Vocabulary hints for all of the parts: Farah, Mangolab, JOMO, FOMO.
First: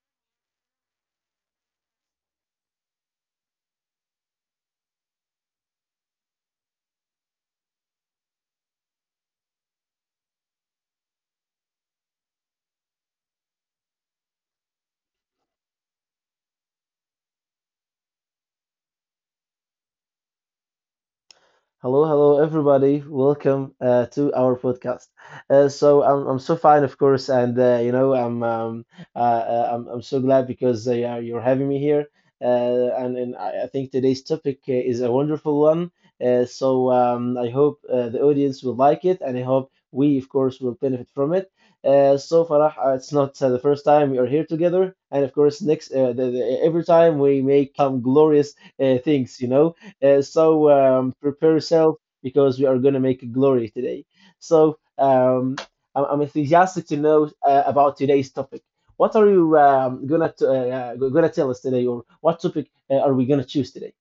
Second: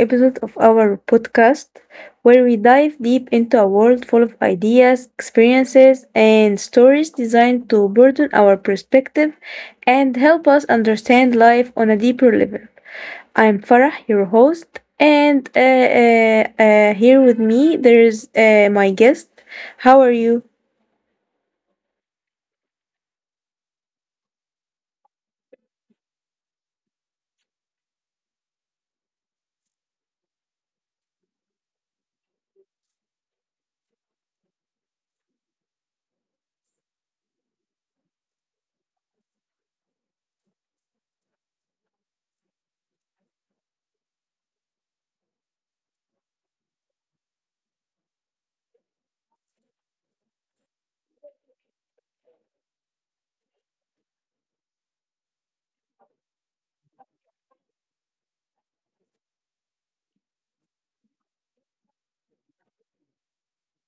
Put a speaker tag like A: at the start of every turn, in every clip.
A: episode of our podcast where we dive deep into a world full of ideas, experiences, and stories designed to broaden our perspective and help us understand life on a deeper level. I'm Farah, your host, and here with me there's my guest. How are you?
B: Hello, hello, everybody. Welcome to our podcast. I'm so fine, of course, and you know I'm so glad because yeah, you're having me here, and I think today's topic is a wonderful one. I hope the audience will like it, and I hope we, of course, will benefit from it. So Farah, it's not the first time we are here together, and of course, next every time we make some glorious things, you know. Prepare yourself because we are going to make glory today. So um, I'm enthusiastic to know about today's topic. What are you gonna tell us today, or what topic are we gonna choose today?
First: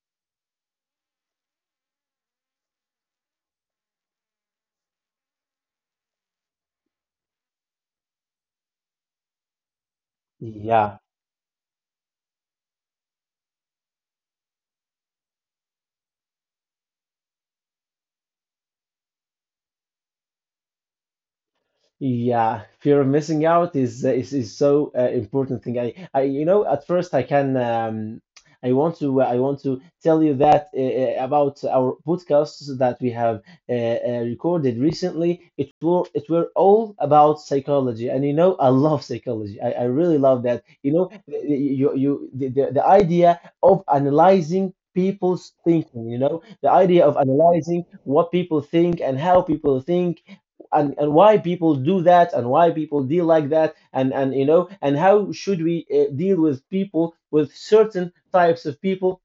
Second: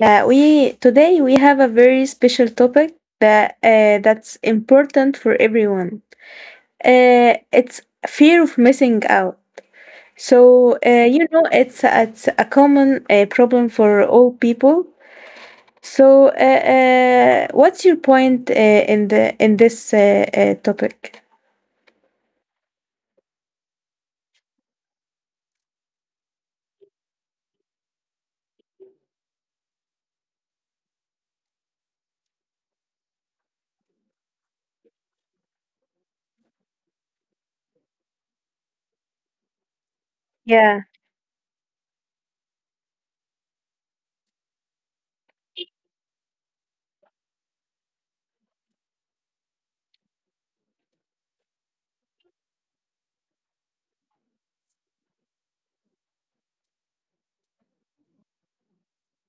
A: We today we have a very special topic that's important for everyone. It's fear of missing out. So,
B: Yeah.
A: it's a common problem for all people. So, what's your point in this topic?
B: Yeah, fear of missing out is is so important thing. I you know at first I can I want to tell you that about our podcasts that we have recorded recently. It were all about psychology, and you know I love psychology. I really love that.
A: Yeah,
B: You know the- you the idea of analyzing people's thinking. You know the idea of analyzing what people think and how people think and why people do that and why people deal like that and you know and how should we deal with people with certain types of people.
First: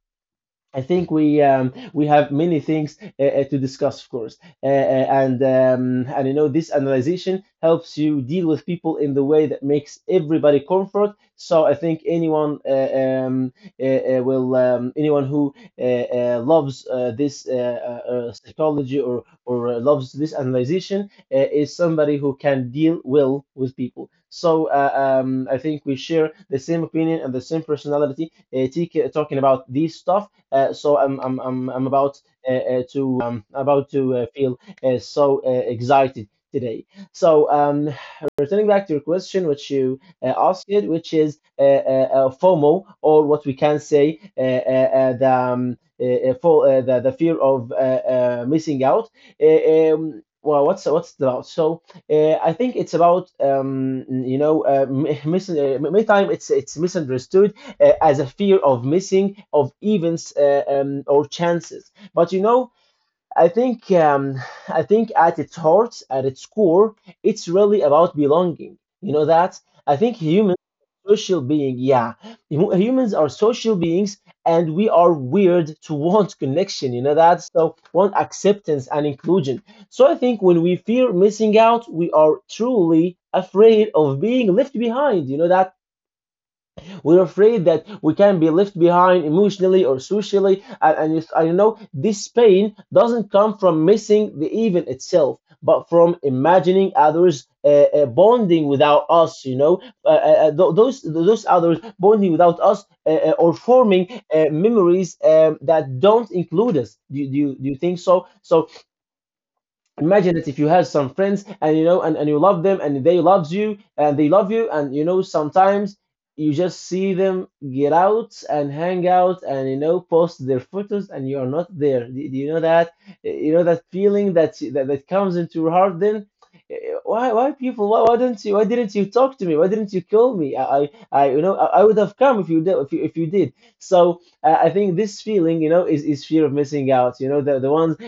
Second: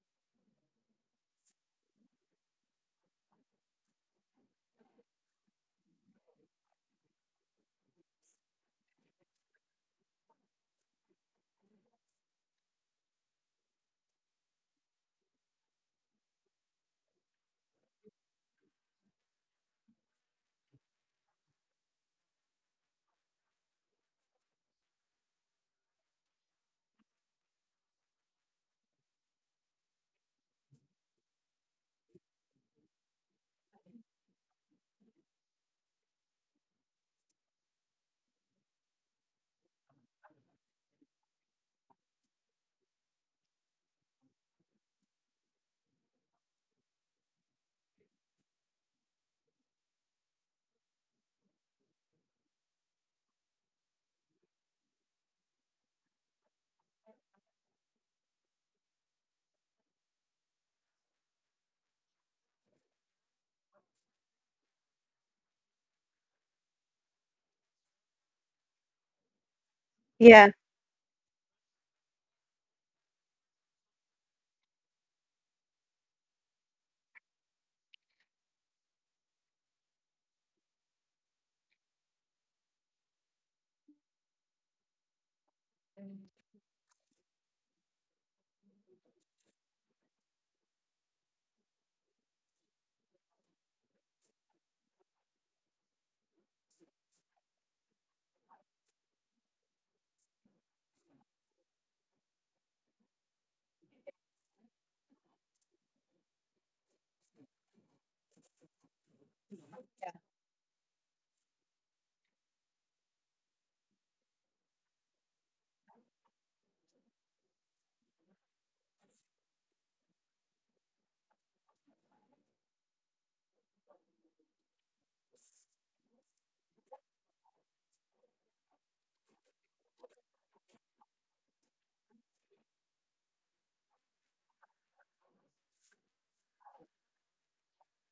B: I think we have many things to discuss, of course, and you know this analyzation helps you deal with people in the way that makes everybody comfort. So I think anyone who loves this psychology or loves this analyzation is somebody who can deal well with people. So I think we share the same opinion and the same personality, TK, talking about these stuff, so I'm about to about to feel so excited today. So um, Returning back to your question, which you asked, which is FOMO, or what we can say the for, the fear of missing out. Well, what's it about? So I think it's about you know many time it's misunderstood as a fear of missing of events or chances. But you know, I think um, I think at its heart, at its core, it's really about belonging. You know that I think
A: yeah.
B: humans are social being. Yeah. Humans are social beings and we are weird to want connection, you know that, so want acceptance and inclusion. So I think when we fear missing out, we are truly afraid of being left behind, you know that. We're afraid that we can be left behind emotionally or socially. I know this pain doesn't come from missing the event itself, but from imagining others bonding without us, you know, those others bonding without us or forming memories that don't include us. Do you think so? So imagine that if you have some friends and you know and you love them and they love you, and you know sometimes you just see them get out and hang out and you know post their photos and you are not there. Do you know that? You know that feeling that comes into your heart then. Eh, why don't you, why didn't you call me? I you know I would have come if you did, if you did. So I think this feeling, you know, is fear of missing out. You know, the ones uh,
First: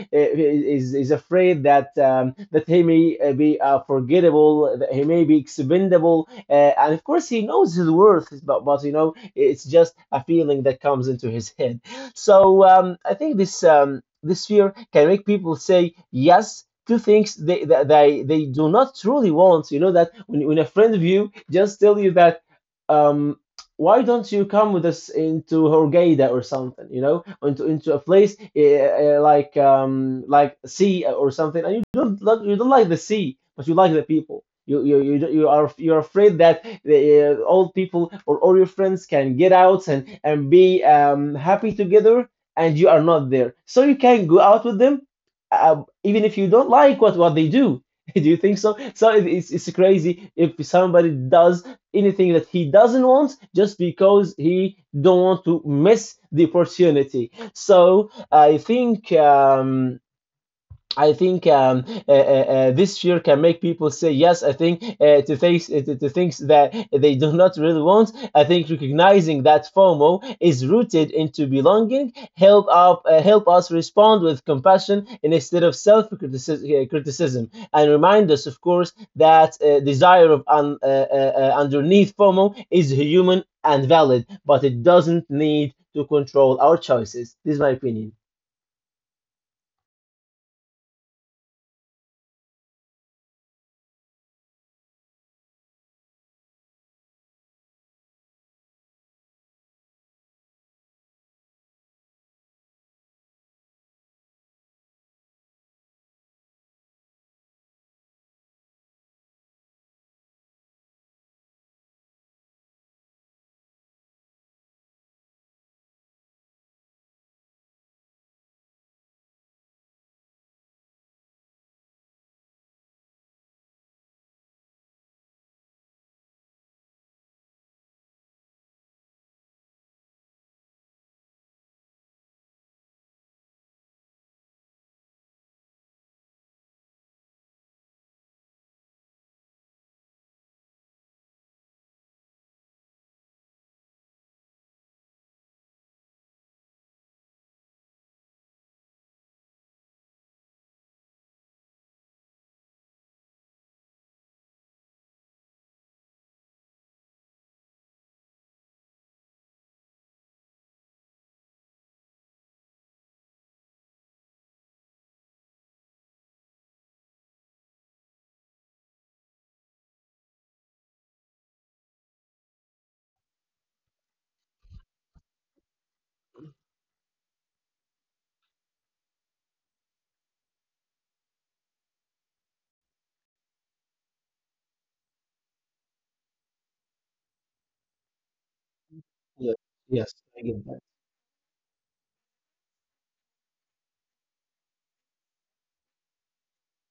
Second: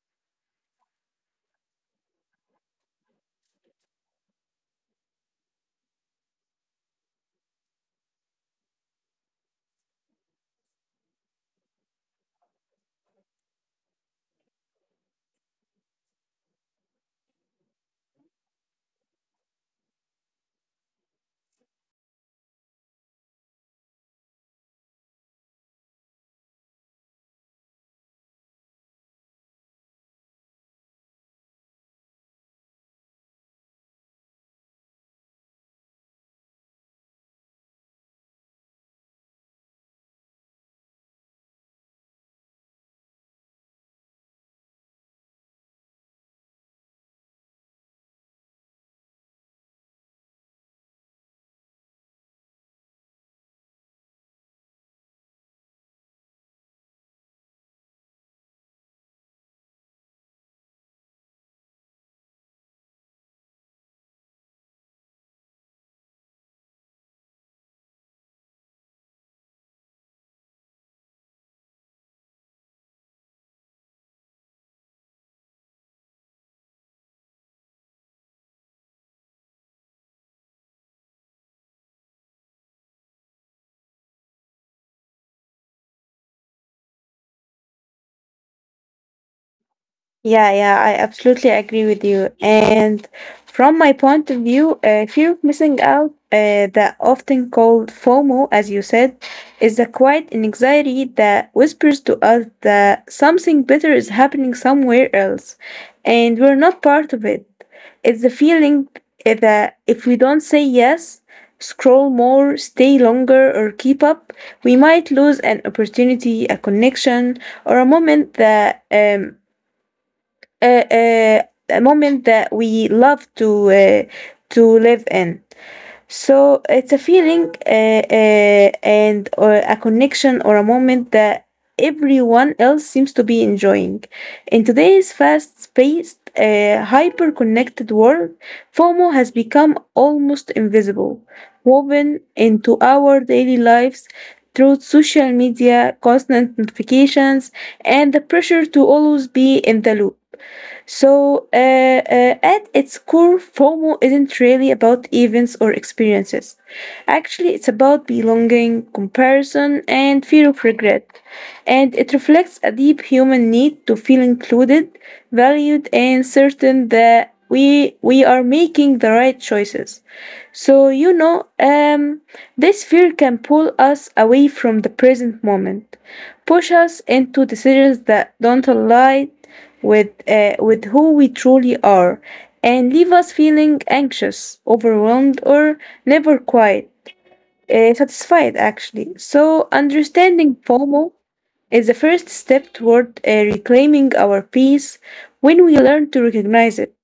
B: is, is afraid that that he may be forgettable, that he may be expendable, and of course he knows his worth, but you know it's just a feeling that comes into his head. So I think this fear can make people say yes to things they do not truly want. You know that when a friend of you just tell you that. Um, why don't you come with us into Horgada or something, you know, into a place like sea or something, and you don't like the sea, but you like the people. You're afraid that the old people or all your friends can get out and be happy together, and you are not there, so you can go out with them, even if you don't like what they do. Do you think so? So it's crazy if somebody does anything that he doesn't want just because he don't want to miss the opportunity. So I think this fear can make people say yes. I think to things that they do not really want. I think recognizing that FOMO is rooted into belonging help us respond with compassion instead of self criticism, and remind us, of course, that desire of underneath FOMO is human and valid, but it doesn't need to control our choices. This is my opinion.
A: Yeah, yeah, I absolutely agree with you. And from my point of view, fear of missing out, that often called FOMO, as you said, is a quiet anxiety that whispers to us that something better is happening somewhere else, and we're not part of it. It's the feeling that if we don't say yes, scroll more, stay longer, or keep up, we might lose an opportunity, a connection, or a moment that a, a moment that we love to live in. So it's a feeling and or a connection or a moment that everyone else seems to be enjoying. In today's fast-paced, hyper-connected world, FOMO has become almost invisible, woven into our daily lives through social media, constant notifications, and the pressure to always be in the loop. So, at its core, FOMO isn't really about events or experiences. Actually, it's about belonging, comparison, and fear of regret. And it reflects a deep human need to feel included, valued, and certain that we are making the right choices. So, this fear can pull us away from the present moment, push us into decisions that don't align with who we truly are, and leave us feeling anxious, overwhelmed, or never quite satisfied, actually.
B: Yes,
A: So,
B: yes, I
A: understanding
B: get that.
A: FOMO is the first step toward reclaiming our peace. When we learn to recognize it,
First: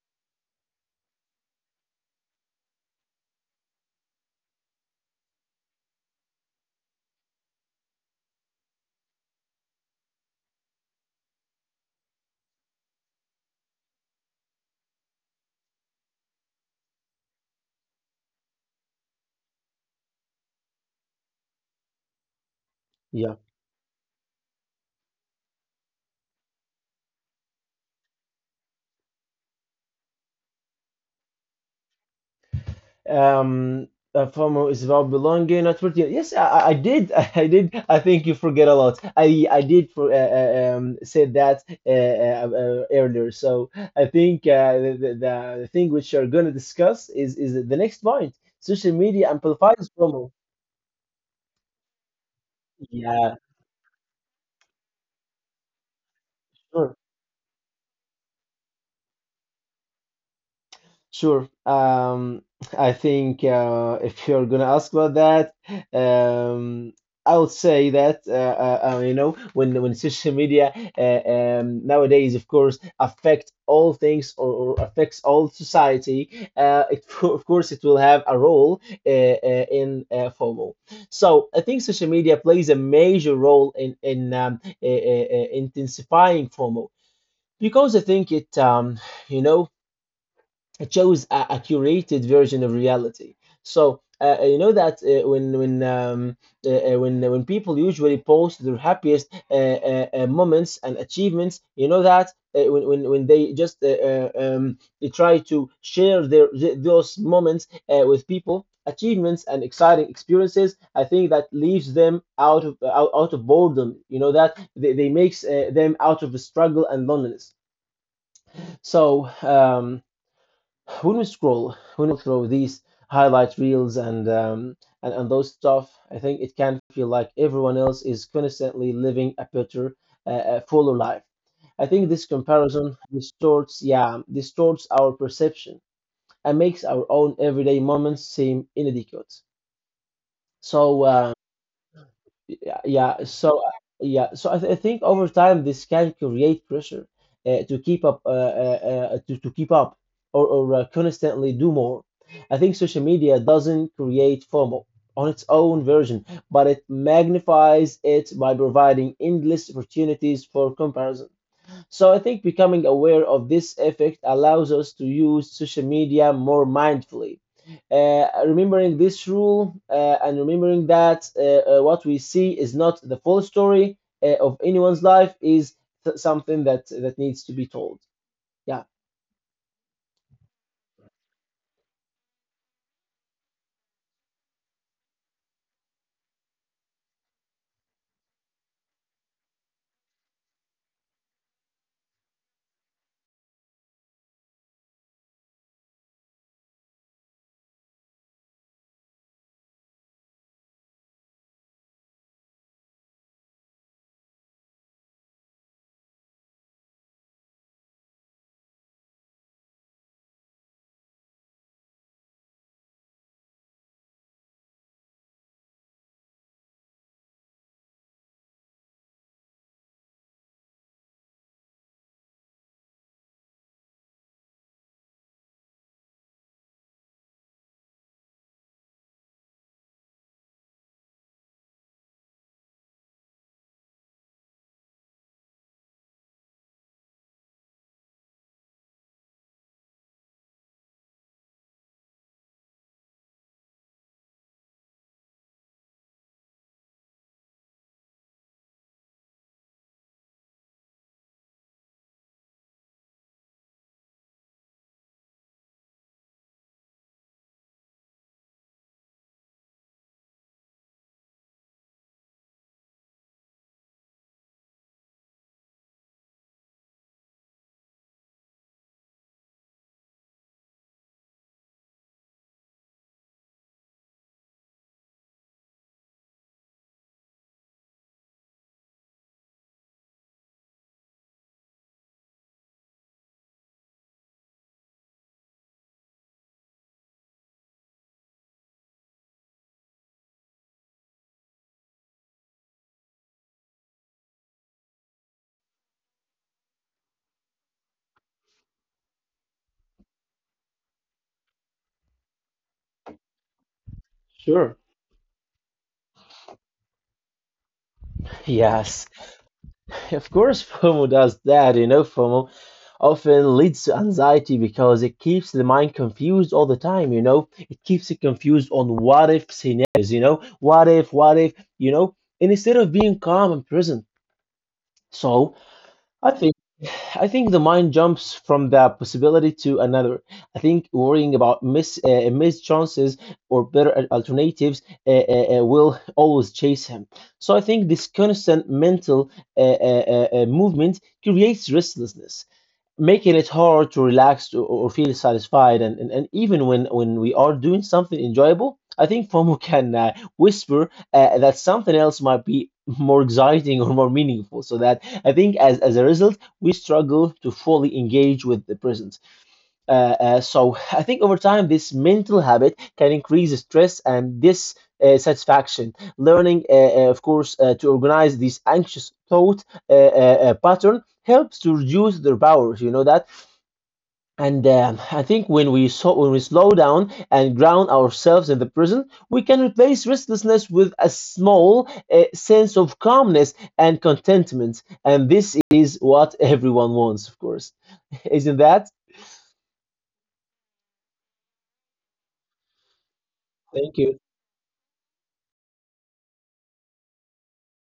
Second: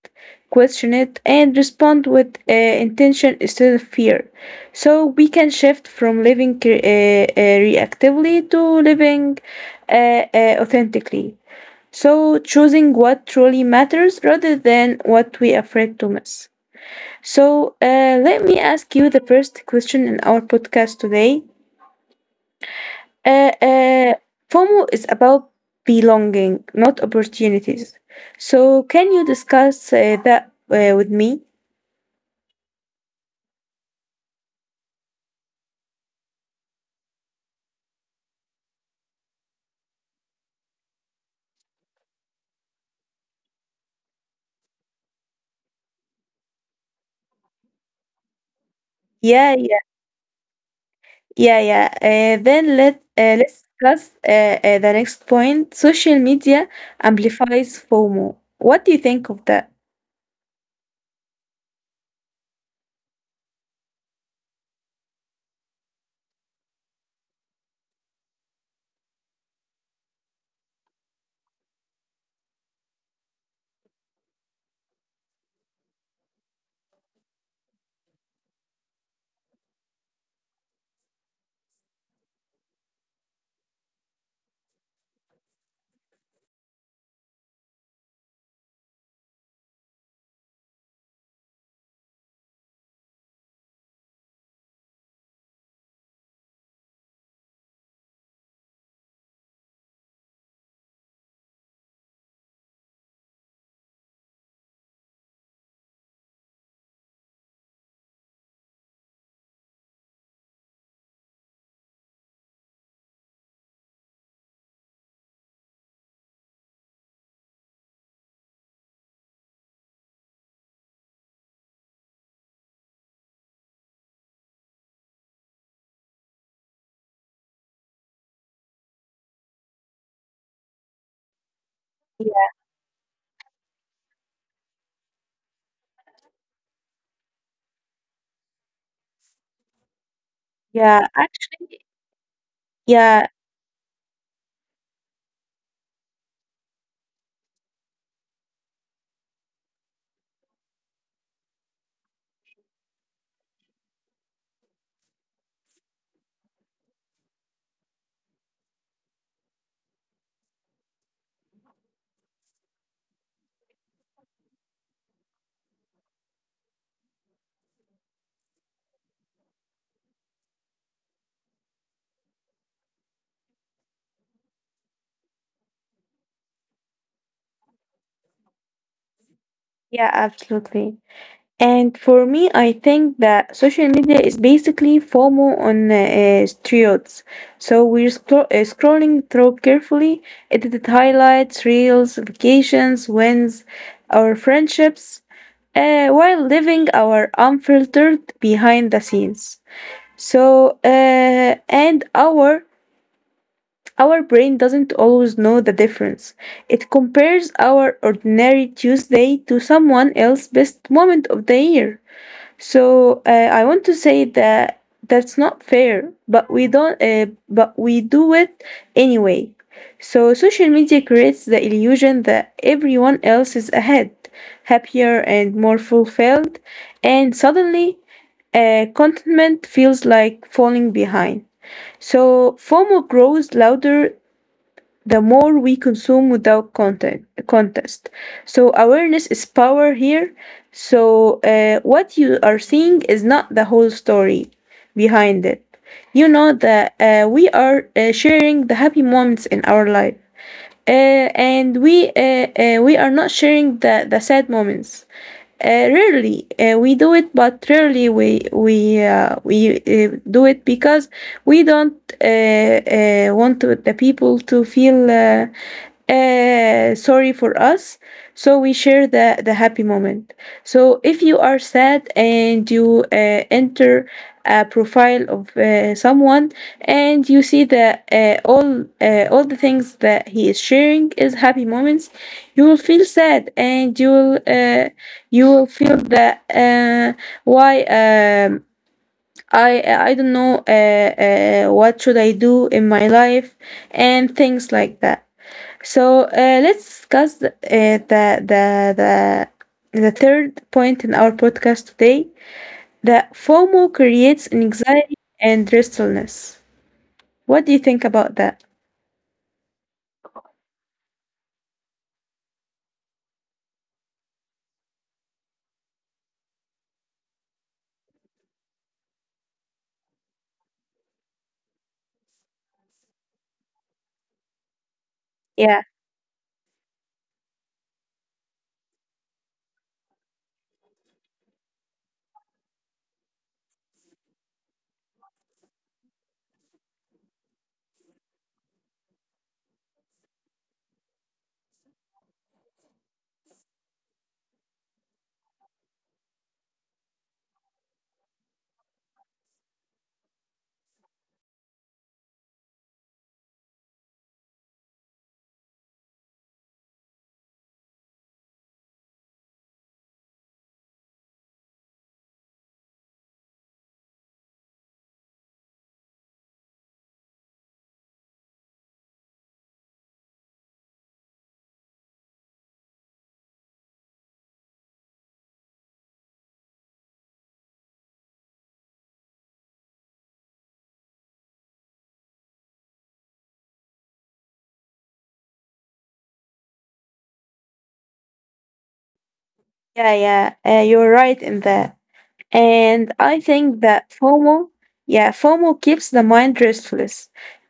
A: question it, and respond with intention instead of fear, so we can shift from living reactively to living authentically. So, choosing what truly matters rather than what we are afraid to miss. So let me ask you the first question in our podcast today.
B: Yeah.
A: Uh, uh, FOMO is about belonging, not opportunities. So, can you discuss that with me?
B: um a FOMO is about belonging, not worth it. Yes, I did. I did. I think you forget a lot. I did for say that earlier. So I think the thing which you're gonna discuss is the next point. Social media
A: Yeah, yeah,
B: amplifies FOMO.
A: yeah, yeah. Uh, then let
B: Yeah,
A: uh, let's discuss the next point. Social media
B: sure.
A: amplifies FOMO. What do you think of that?
B: Sure. I think if you're gonna ask about that, um, I would say that you know when social media uh, nowadays, of course, affect all things, or affects all society. It, of course, it will have a role in FOMO. So I think social media plays a major role in intensifying FOMO because I think it you know it shows a curated version of reality. So you know that when people usually post their happiest moments and achievements, you know that when they just they try to share those moments with people, achievements and exciting experiences, I think that leaves them out of out of boredom. You know that they makes them out of the struggle and loneliness. So. When we scroll, when we throw these highlight reels and and those stuff, I think it can feel like everyone else is constantly living a better, fuller life. I think this comparison distorts, yeah, distorts our perception and makes our own everyday moments seem inadequate. so
A: Yeah,
B: um
A: actually,
B: yeah, yeah.
A: yeah,
B: Yeah, so I think over time this can create pressure to keep up, or constantly do more. I think social media doesn't create FOMO on its own version, but it magnifies it by providing endless opportunities for comparison. So I think becoming aware of this effect allows us to use social media more mindfully. Remembering this rule, and remembering that what we see is not the full story of anyone's life is something that that needs to be told. Yeah.
A: yeah, absolutely. And for me, I think that social media is basically FOMO on steroids. So we're scrolling through carefully edited highlights, reels, vacations, wins, our friendships, while living our unfiltered behind the scenes. So and our brain doesn't always know the difference. It compares our ordinary Tuesday to someone else's best moment of the year. So I want to say that that's not fair, but we don't, but we do it anyway. So social media creates the illusion that everyone else is ahead, happier and more fulfilled, and suddenly, contentment feels like falling behind. So FOMO grows louder the more we consume without content, contest. So awareness is power here. So what you are seeing is not the whole story behind it. You know that we are sharing the happy moments in our life, and we are not sharing the sad moments. Rarely we do it, but rarely we do it because we don't want to— the people to feel sorry for us. So we share the happy moment. So if you are sad and you enter a profile of someone and you see that all the things that he is sharing is happy moments, you will feel sad and you will. You will feel that why I don't know what should I do in my life and things like that. So let's discuss the the third point in our podcast today. That FOMO creates
B: Sure.
A: anxiety and restlessness. What do you think about that?
B: Yes. Of course, FOMO does that. You know, FOMO often leads to anxiety because it keeps the mind confused all the time. You know, it keeps it confused on what if scenarios. You know, what if, what if. You know, and instead of being calm and present. So
A: Yeah,
B: I think I think the mind jumps from that possibility to another. I think worrying about missed chances or better alternatives will always chase him. So I think this constant mental movement creates restlessness, making it hard to relax or feel satisfied, and even when we are doing something enjoyable. I think FOMO can whisper that something else might be more exciting or more meaningful. So that, I think, as a result, we struggle to fully engage with the present. uh, so I think over time this mental habit can increase stress, and this satisfaction learning, of course, to organize this anxious thought pattern helps to reduce their powers, you know that. And I think when we, so when we slow down and ground ourselves in the present, we can replace restlessness with a small sense of calmness and contentment. And this is what everyone wants, of course. Isn't that?
A: yeah, yeah. You're right in that. And I
B: Thank
A: think
B: you.
A: that FOMO, yeah, FOMO keeps the mind restless.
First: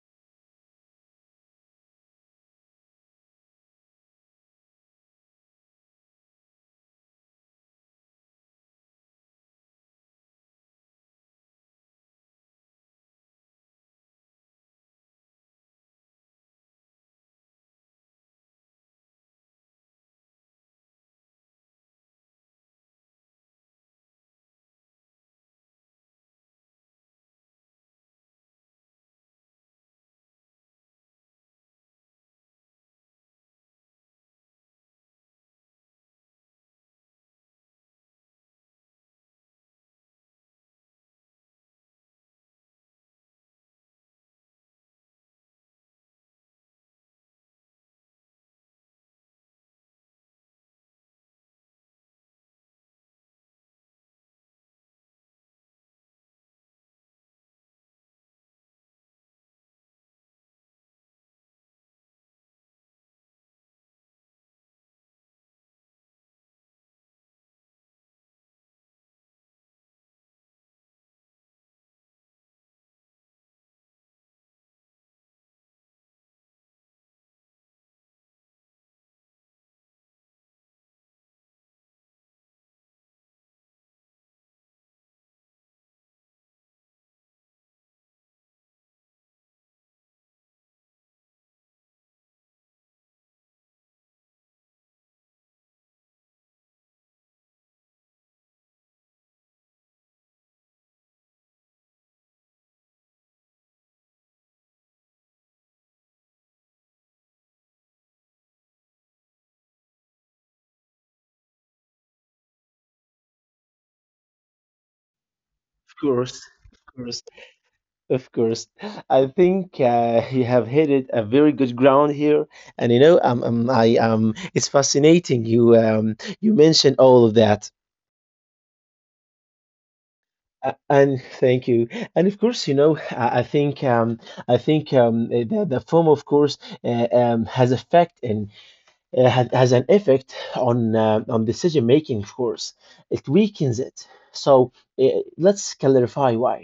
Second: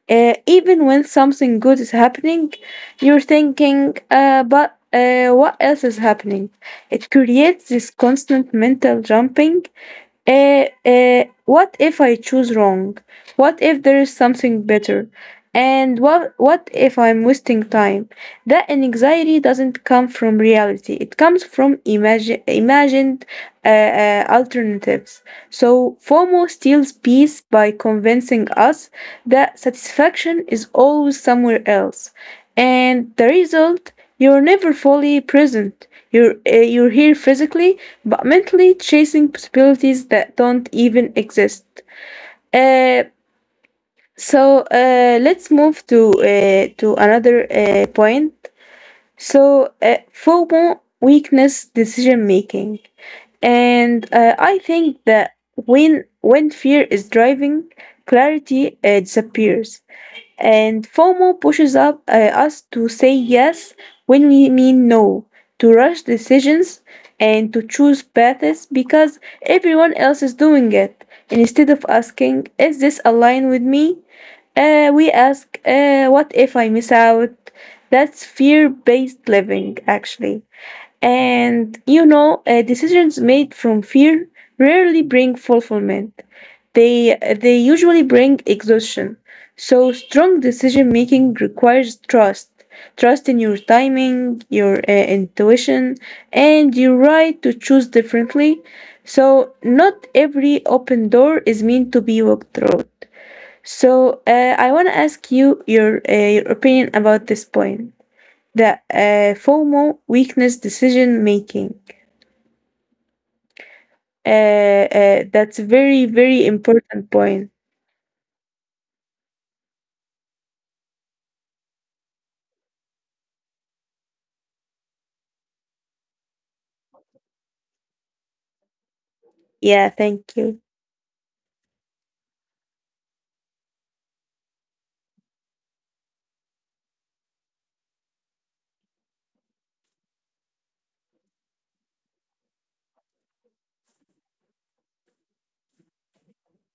A: Even when something good is happening, you're thinking, but what else is happening? It creates this constant mental jumping. What if I choose wrong? What if there is something better? And what if I'm wasting time? That anxiety doesn't come from reality. It comes from imagined alternatives. So FOMO steals peace by convincing us that satisfaction is always somewhere else, and the result, you're never fully present. You're you're here physically but mentally chasing possibilities that don't even exist. Uh, so uh, let's move to another point. So FOMO weakness decision making. And I think that when fear is driving, clarity disappears, and FOMO pushes up us to say yes when we mean no, to rush decisions and to choose paths because everyone else is doing it, instead of asking, is this aligned with me? We ask, what if I miss out? That's fear based living, actually. And you know, decisions made from fear rarely bring fulfillment. They usually bring exhaustion. So strong decision making requires trust. Trust in your timing, your intuition, and your right to choose differently. So not every open door is meant to be walked through. So I want to ask you your opinion about this point, that FOMO weakness decision making. That's a very
B: Of
A: very
B: course. Of
A: important
B: course.
A: point.
B: Of course. I think you have hit a very good ground here. And you know, I it's fascinating. You you mentioned all of that.
A: Yeah, thank you.
B: And thank you. And of course, you know, I think I think the film, of course, uh, um, has effect in has an effect on decision making, of course. It weakens it. So let's clarify why.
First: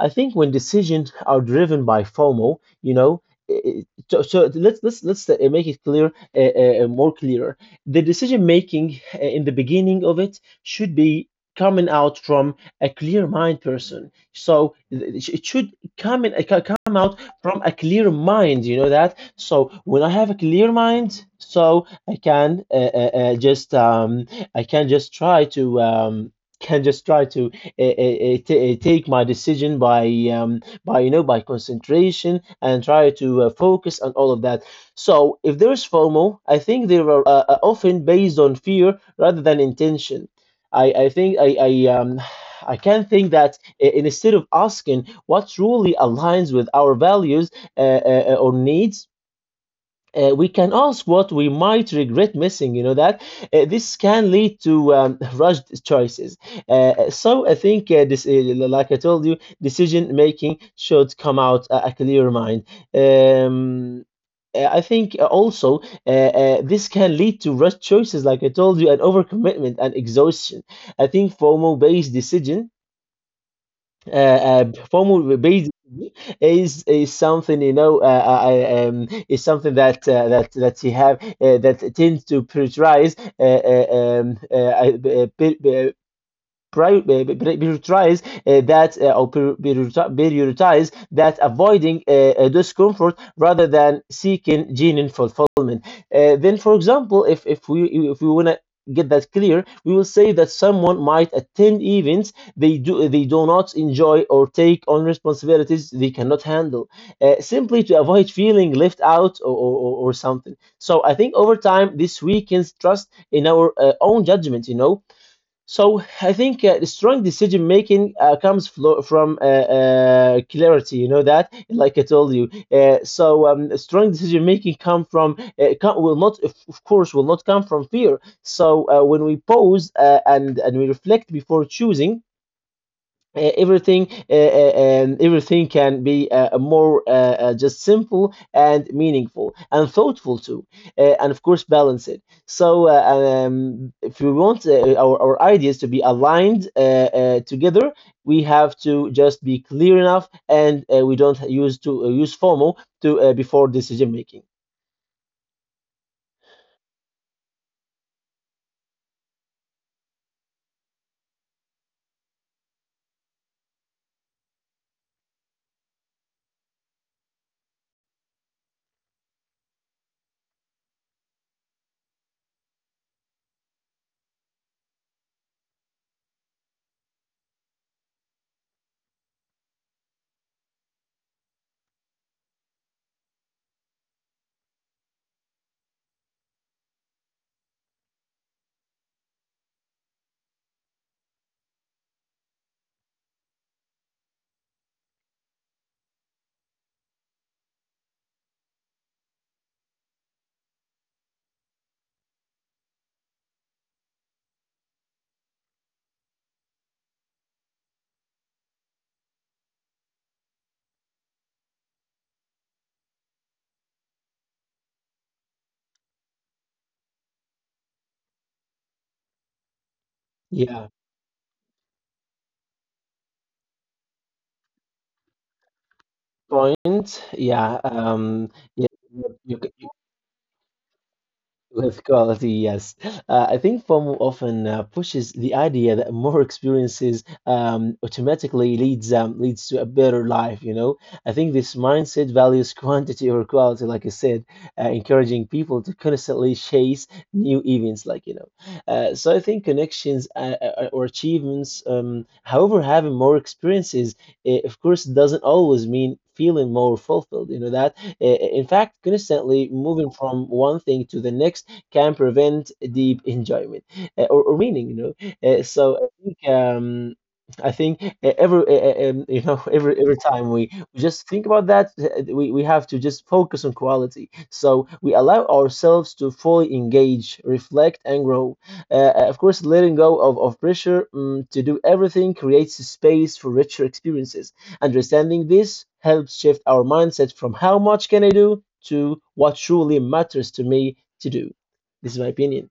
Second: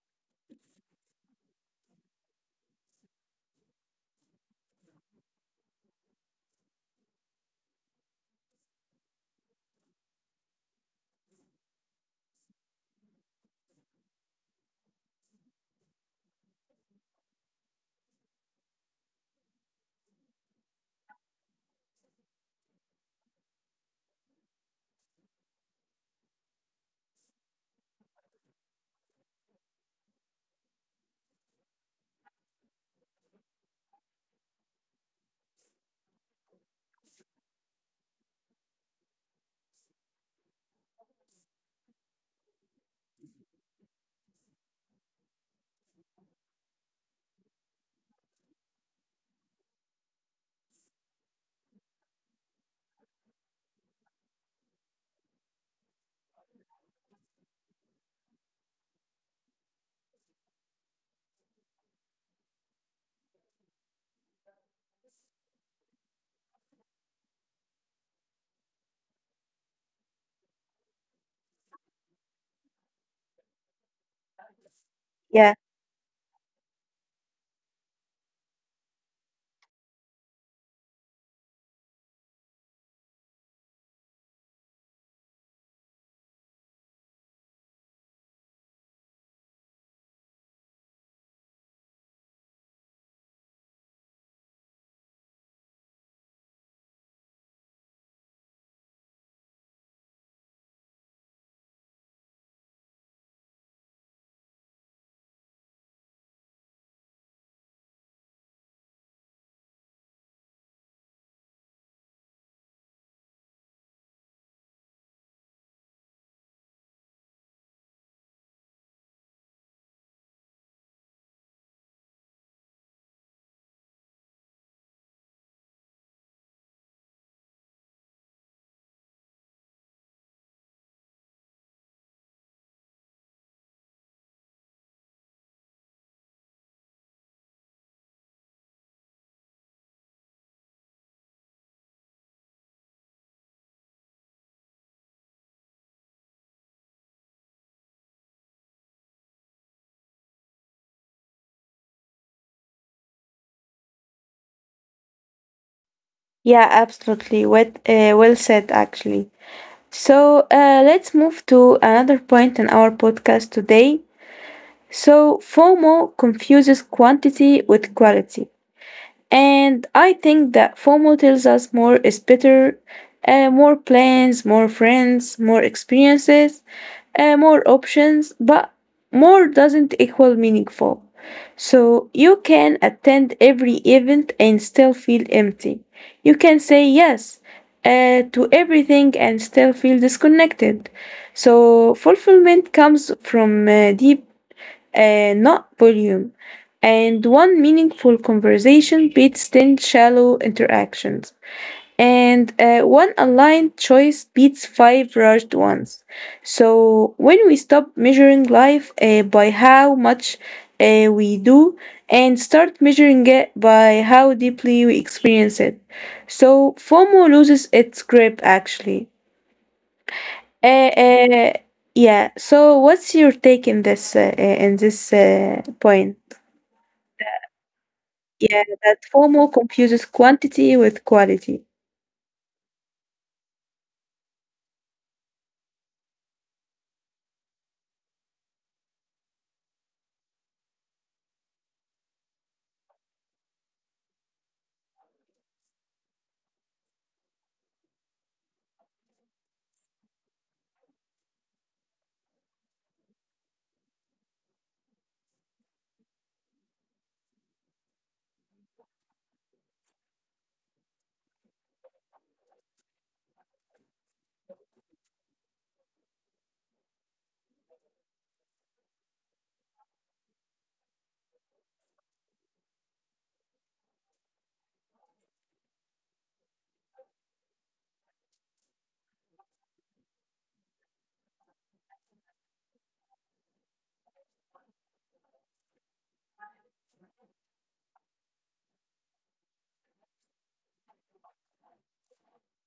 B: I think when decisions are driven by FOMO, you know, i- so, so let's make it clear, more clearer. The decision making, in the beginning of it, should be coming out from a clear mind person. So it should come in come out from a clear mind, you know that. So when I have a clear mind, so I can just I can just try to can just try to take my decision by by, you know, by concentration and try to focus on all of that. So if there is FOMO, I think they are often based on fear rather than intention. I, I think I, I um I can think that, instead of asking what truly aligns with our values or needs, we can ask what we might regret missing, you know that. This can lead to rushed choices. So I think like I told you, decision making should come out a clear mind. Um, I think also this can lead to rushed choices, like I told you, and overcommitment and exhaustion. I think FOMO-based decision, uh, uh, formal
A: Yeah.
B: basically, is something, you know, is something that that you have, that tends to prioritize, prior- eh, prioritize that or prioritize that, avoiding discomfort rather than seeking genuine fulfillment. Then, for example, if we wanna get that clear, we will say that someone might attend events they do not enjoy or take on responsibilities they cannot handle, simply to avoid feeling left out, or something. So I think over time this weakens trust in our own judgment, you know. So I think the strong decision making comes from clarity, you know that, like I told you. So strong decision making come from will not, of course, will not come from fear. So when we pause and we reflect before choosing, everything can be more just simple and meaningful and thoughtful too, and of course balance it. So if we want our ideas to be aligned together, we have to just be clear enough, and we don't use to use FOMO to before decision making.
A: Yeah, absolutely. What, well said, actually. So let's move to another point in our podcast today. So FOMO confuses quantity with quality. And I think that FOMO tells us more is better, more plans, more friends, more experiences, more options, but more doesn't equal meaningful. So you can attend every event and still feel empty. You can say yes to everything and still feel disconnected. So fulfillment comes from deep and not volume. And one meaningful conversation beats 10 shallow interactions. And one aligned choice beats five rushed ones. So when we stop measuring life by how much we do and start measuring it by how deeply we experience it, so FOMO loses its grip actually. Uh,
B: Yeah,
A: uh, yeah. So what's your take in this point?
B: point, yeah.
A: Yeah,
B: Yeah
A: that
B: you,
A: FOMO
B: you,
A: confuses quantity with quality.
B: with quality, yes. I think FOMO often pushes the idea that more experiences automatically leads to a better life, you know. I think this mindset values quantity over quality, like I said, encouraging people to constantly chase new events, like, you know. So I think connections or achievements, however, having more experiences, of course, doesn't always mean feeling more fulfilled, you know that. In fact, constantly moving from one thing to the next can prevent deep enjoyment or meaning, you know. So I think every you know, every time we just think about that, we have to just focus on quality. So we allow ourselves to fully engage, reflect, and grow. Of course, letting go of pressure, to do everything creates a space for richer experiences. Understanding this helps shift our mindset from how much can I do to what truly matters to me to do. This is my opinion.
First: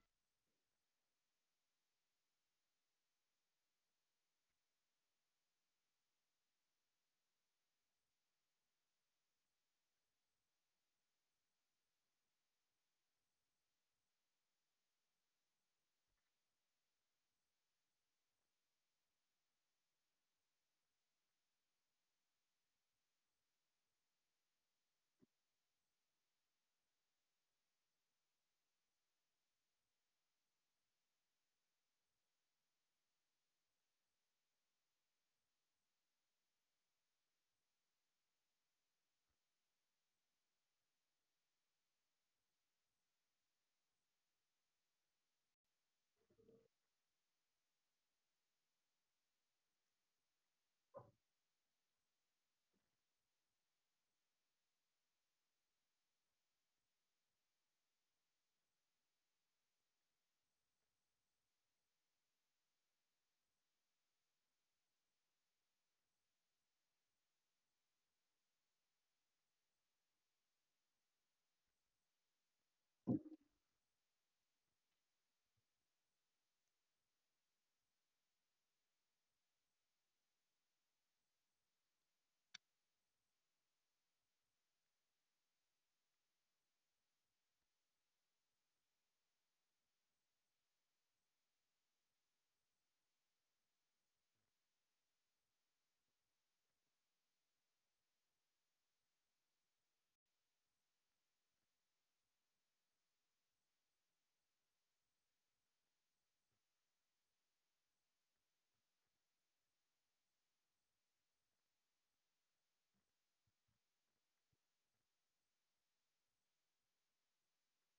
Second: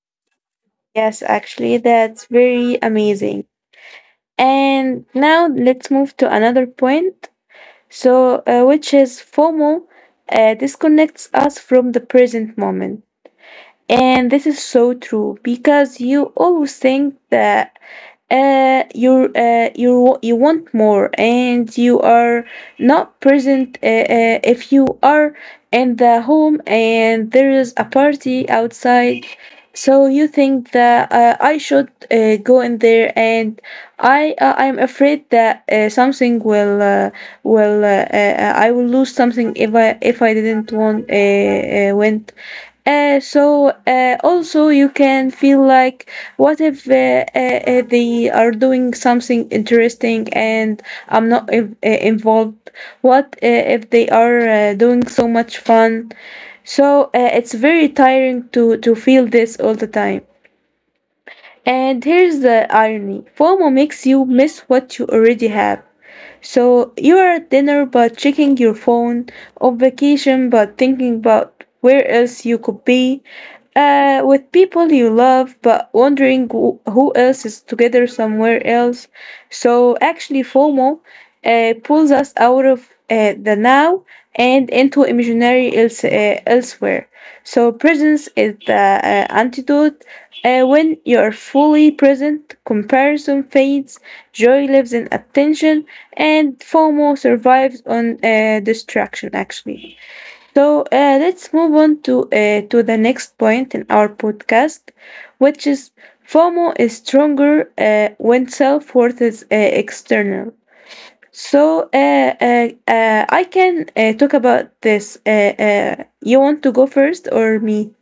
A: Yes, actually, that's very amazing. And now let's move to another point. So, which is FOMO disconnects us from the present moment. And this is so true because you always think that you you want more and you are not present. If you are in the home and there is a party outside, so you think that I should go in there, and I'm afraid that something will I will lose something if I didn't want went. Also you can feel like what if they are doing something interesting and I'm not involved? What if they are doing so much fun? So it's very tiring to feel this all the time. And here's the irony, FOMO makes you miss what you already have. So you are at dinner but checking your phone, on vacation but thinking about where else you could be, with people you love but wondering who else is together somewhere else. So actually, FOMO pulls us out of the now and into imaginary elsewhere. So presence is the antidote. When you are fully present, comparison fades, joy lives in attention, and FOMO survives on distraction, actually. So let's move on to the next point in our podcast, which is FOMO is stronger when self worth is external. So I can talk about this. You want to go first or me?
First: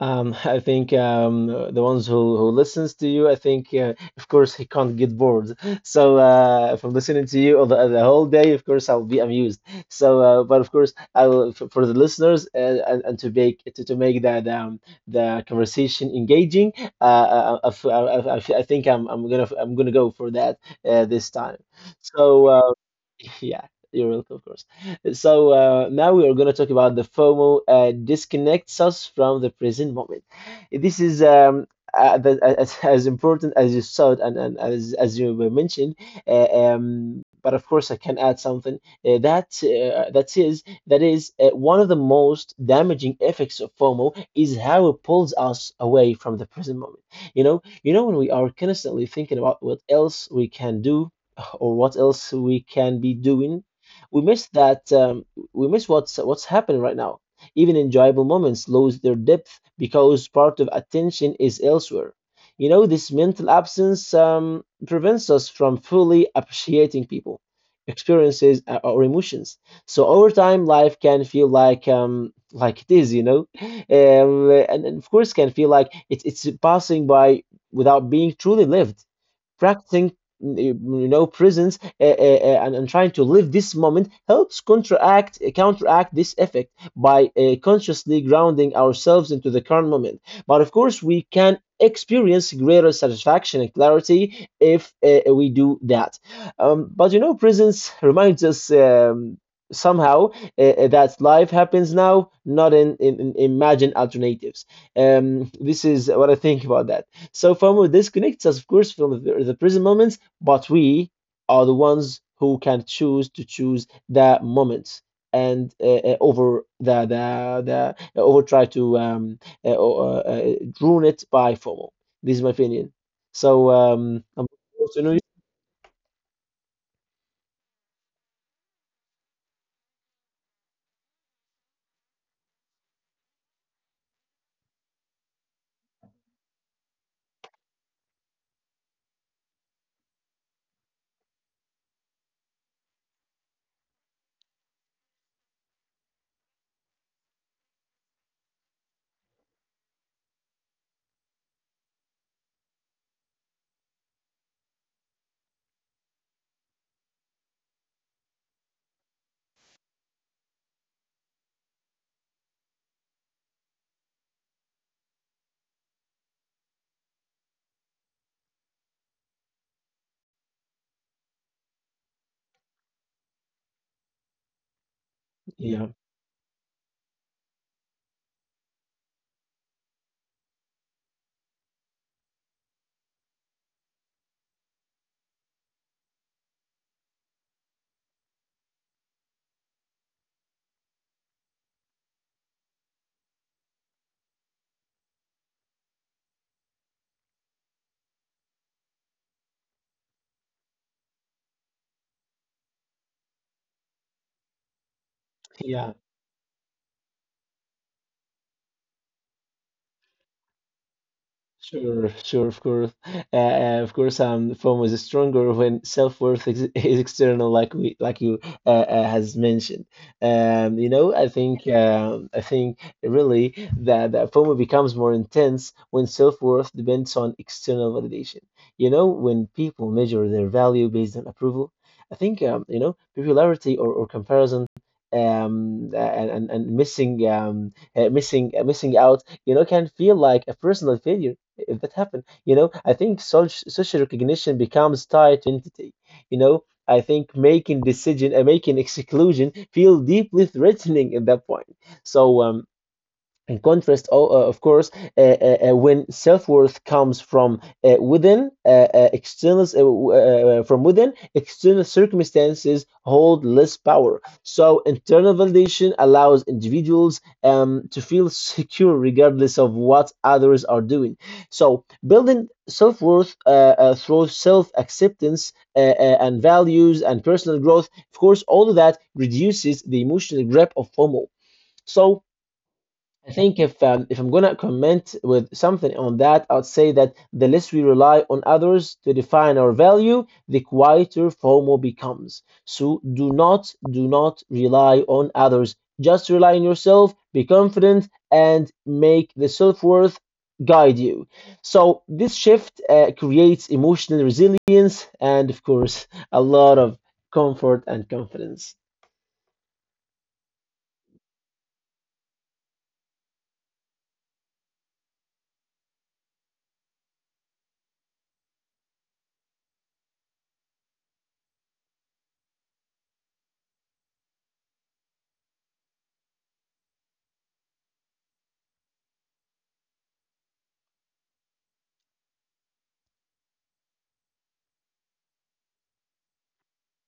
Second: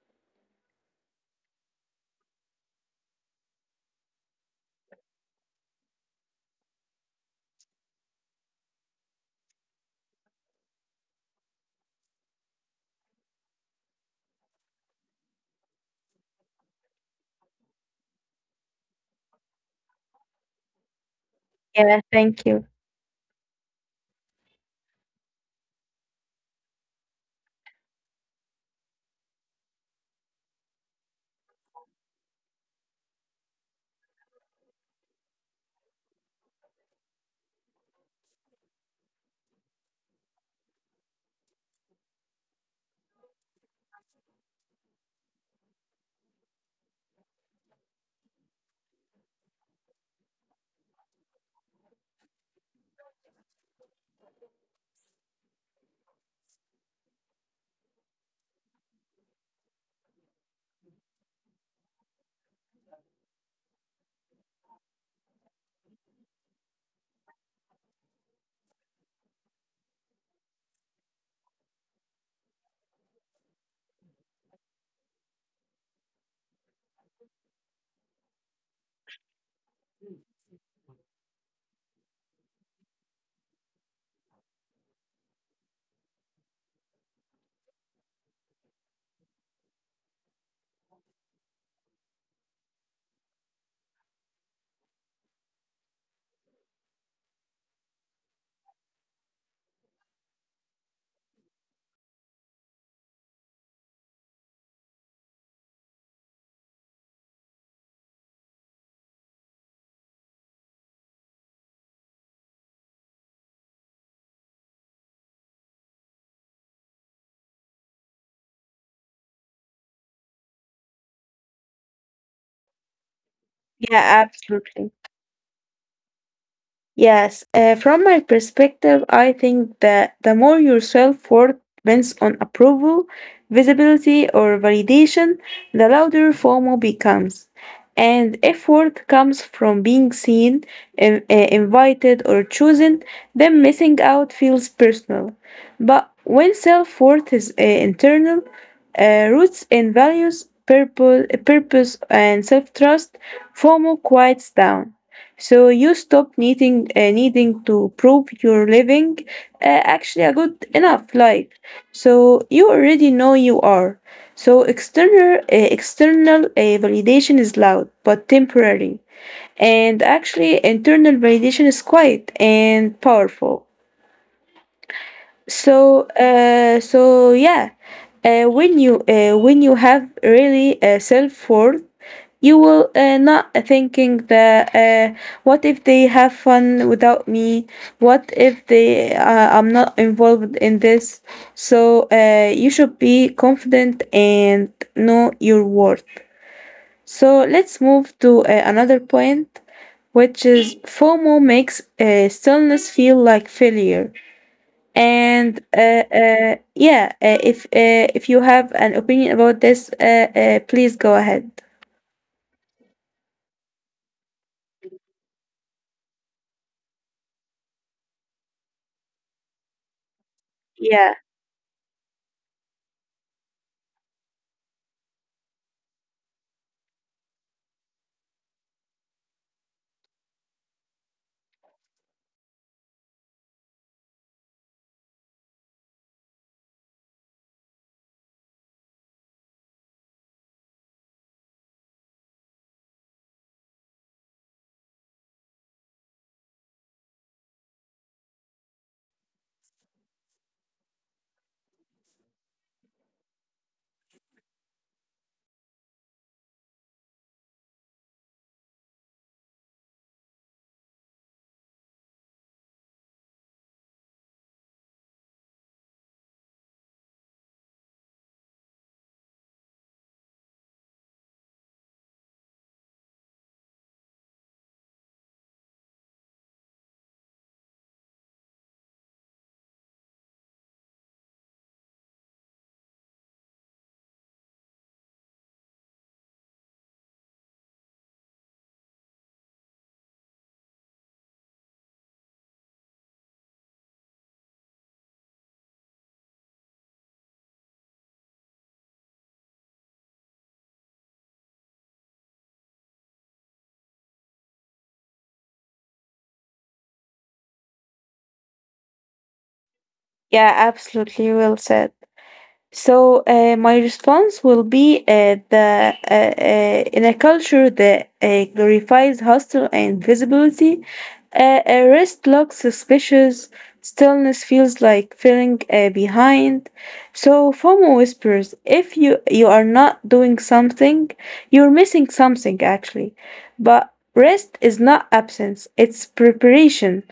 B: I think the ones who listens to you, I think, of course, he can't get bored. So from listening to you all the whole day, of course, I'll be amused. So, but of course, I will for the listeners, and to make that the conversation engaging. I think I'm gonna go for that this time.
A: Yeah, thank
B: So
A: you.
B: yeah, you're welcome, of course. So now we are going to talk about the FOMO disconnects us from the present moment. This is the, as important as you said, and as you were mentioned. But of course, I can add something that is one of the most damaging effects of FOMO is how it pulls us away from the present moment. You know when we are constantly thinking about what else we can do or what else we can be doing, we miss that, we miss what's happening right now. Even enjoyable moments lose their depth because part of attention is elsewhere. You know, this mental absence prevents us from fully appreciating people, experiences, or emotions. So over time, life can feel like, like it is you know and of course, can feel like it's passing by without being truly lived. Practicing you know, presence, and trying to live this moment helps counteract, counteract this effect by consciously grounding ourselves into the current moment. But of course, we can experience greater satisfaction and clarity if we do that. But you know, presence reminds us, somehow, that life happens now, not in imagined alternatives. This is what I think about that. So FOMO disconnects us, of course, from the present moments, but we are the ones who can choose to choose the moments, and over the over try to uh, uh, uh, ruin it by FOMO. This is my opinion. So
A: Yeah,
B: I'm
A: absolutely.
B: curious to know you.
A: Yes, from my perspective, I think that the more your self worth depends on approval, visibility, or validation, the louder FOMO becomes. And if worth comes from being seen, invited, or chosen, then missing out feels personal. But when self worth is internal, roots in values, purpose and self trust, FOMO quiets down. So you stop needing to prove you're living actually a good enough life. So you already know you are. So external validation is loud but temporary, and actually internal validation is quiet and powerful,
B: Yeah,
A: so when you have really self-worth, you will not thinking that what if they have fun without me, what if they I'm not involved in this. So you should be confident and know your worth. So let's move to another point, which is FOMO makes stillness feel like failure. and
B: yeah.
A: uh, uh, yeah, uh, if uh, if you have an opinion about this, please go ahead.
B: Sure, sure, of course. Of course, FOMO is stronger when self-worth ex is external, like we, like you has mentioned. You know,
A: Yeah,
B: I think really that, that FOMO becomes more intense when self-worth depends on external validation. You know, when people measure their value based on approval, I think, you know, popularity, or comparison. And and missing out, you know, can feel like a personal failure if that happened. You know, I think such social recognition becomes tied to identity. You know, I think making decision and making exclusion feel deeply threatening at that point. So in contrast, of course, when self-worth comes from within, external, from within, external circumstances hold less power. So internal validation allows individuals, to feel secure regardless of what others are doing. So building self-worth through self-acceptance and values and personal growth, of course, all of that reduces the emotional grip of FOMO. So I think if, if I'm gonna comment with something on that, I'd say that the less we rely on others to define our value, the quieter FOMO becomes. So do not rely on others. Just rely on yourself. Be confident and make the self worth guide you. So this shift creates emotional resilience and, of course, a lot of comfort and confidence.
A: yeah, absolutely. Well said. So my response will be the in a culture that glorifies hustle and visibility, a rest looks suspicious. Stillness feels like feeling behind. So FOMO whispers, if you are not doing something, you're missing something actually. But rest is not absence; it's preparation.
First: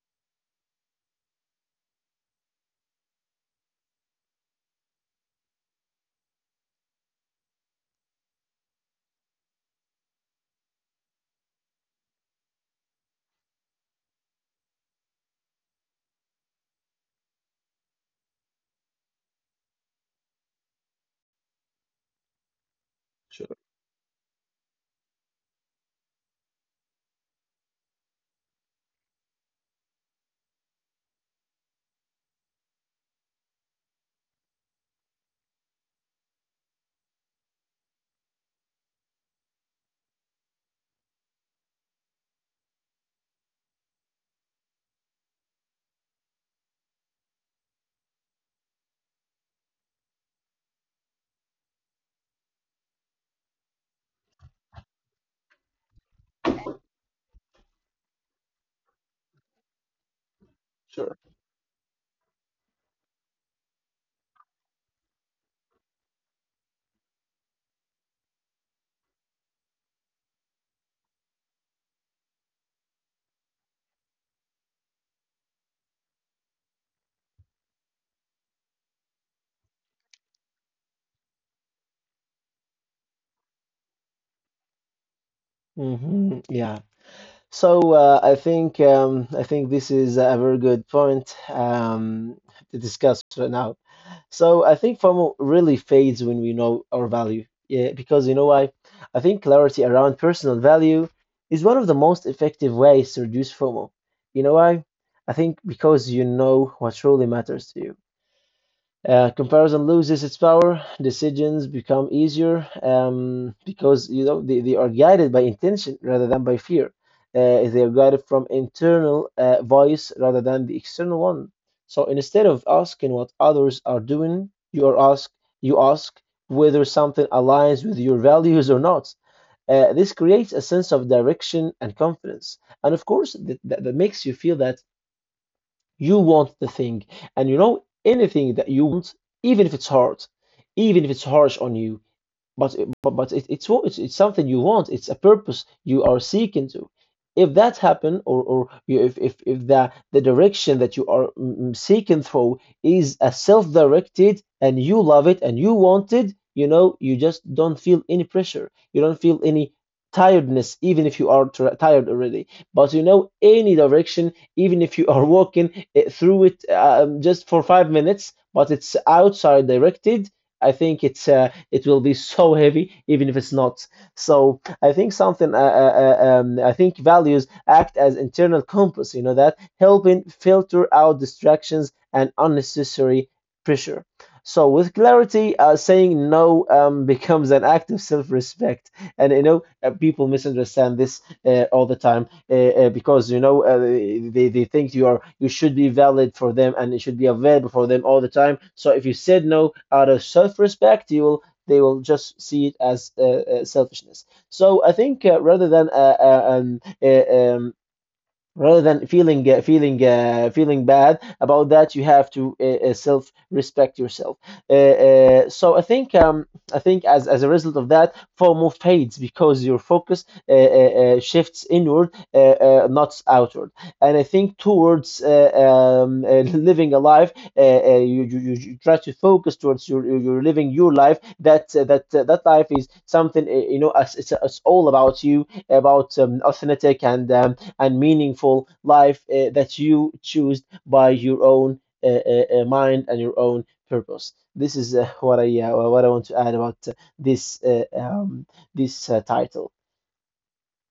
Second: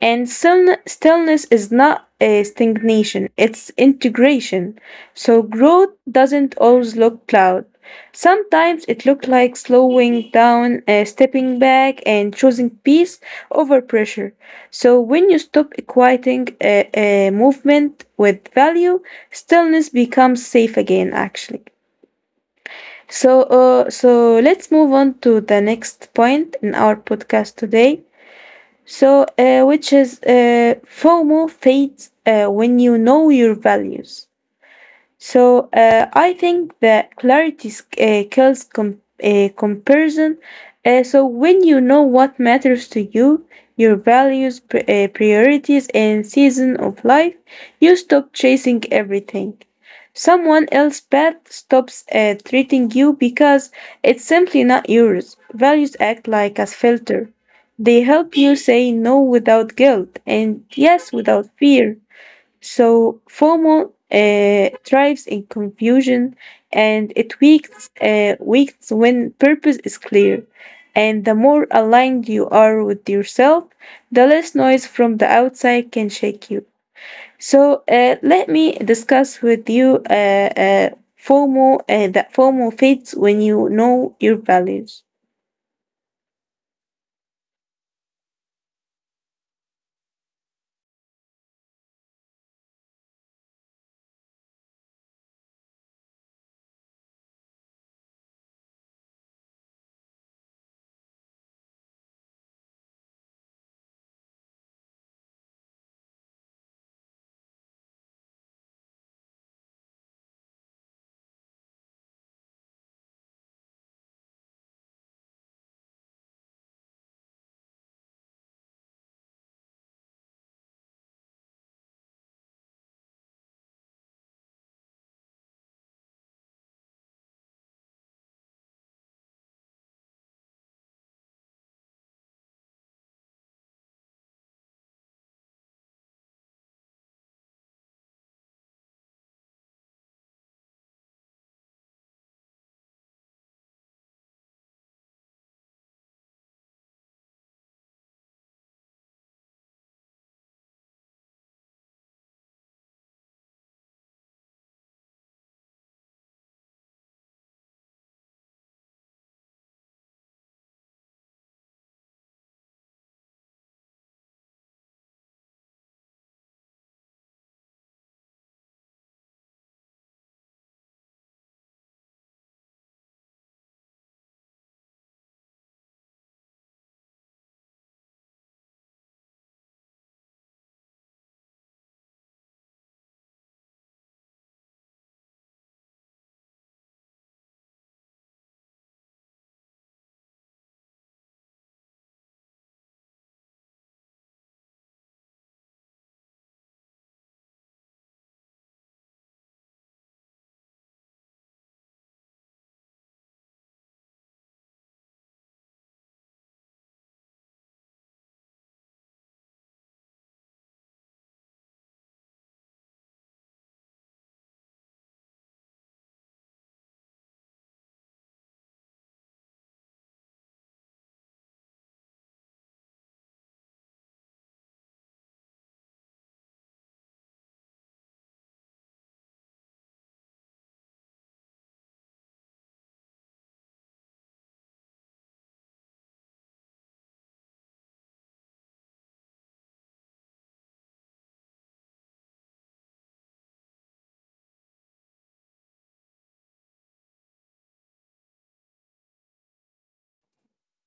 A: And still, stillness is not a stagnation; it's integration. So growth doesn't always look loud. Sometimes it looked like slowing down, stepping back, and choosing peace over pressure. So when you stop equating movement with value, stillness becomes safe again, actually. So,
B: Sure,
A: so let's move on to the next point in our podcast today. So, which is FOMO fades when you know your values. So I think that clarity kills comparison. So when you know what matters to you, your values, priorities, and season of life, you stop chasing everything. Someone else's path stops treating you because it's simply not yours. Values act like a filter. They help you say no without guilt and yes
B: sure.
A: without fear. So FOMO thrives in confusion, and it weakens when purpose is clear. And the more aligned you are with yourself, the less noise from the outside can shake you. So let me discuss with you FOMO fades when you know your values.
B: Hmm. Yeah. So I think this is a very good point, to discuss right now. So I think FOMO really fades when we know our value. Yeah, because you know why? I think clarity around personal value is one of the most effective ways to reduce FOMO. You know why? I think because you know what truly matters to you. Comparison loses its power. Decisions become easier because you know they are guided by intention rather than by fear. They are guided from internal voice rather than the external one. So instead of asking what others are doing, you ask whether something aligns with your values or not. This creates a sense of direction and confidence, and of course that makes you feel that you want the thing. And you know, anything that you want, even if it's hard, even if it's harsh on you, but it's it's something you want, it's a purpose you are seeking to. If that happen, or you, if the direction that you are seeking through is a self-directed and you love it and you want it, you know you just don't feel any pressure, you don't feel any tiredness even if you are tired already. But you know, any direction, even if you are walking through it just for 5 minutes but it's outside directed, I think it will be so heavy even if it's not. So I think something I think values act as internal compass, you know, that helping filter out distractions and unnecessary pressure. So with clarity, saying no becomes an act of self-respect. And you know, people misunderstand this all the time, because you know, they think you are, you should be valid for them and it should be available for them all the time. So if you said no out of self-respect, you will they will just see it as selfishness. So I think rather than feeling feeling bad about that, you have to self respect yourself. Uh, uh, so i think um, i think as a result of that, FOMO fades because your focus shifts inward, not outward. And I think towards um, uh, living a life, you try to focus towards your living your life, that that life is something, you know, as it's all about you, about authentic and meaningful life that you choose by your own mind and your own purpose. This is what I, what I want to add about this uh, um, this title.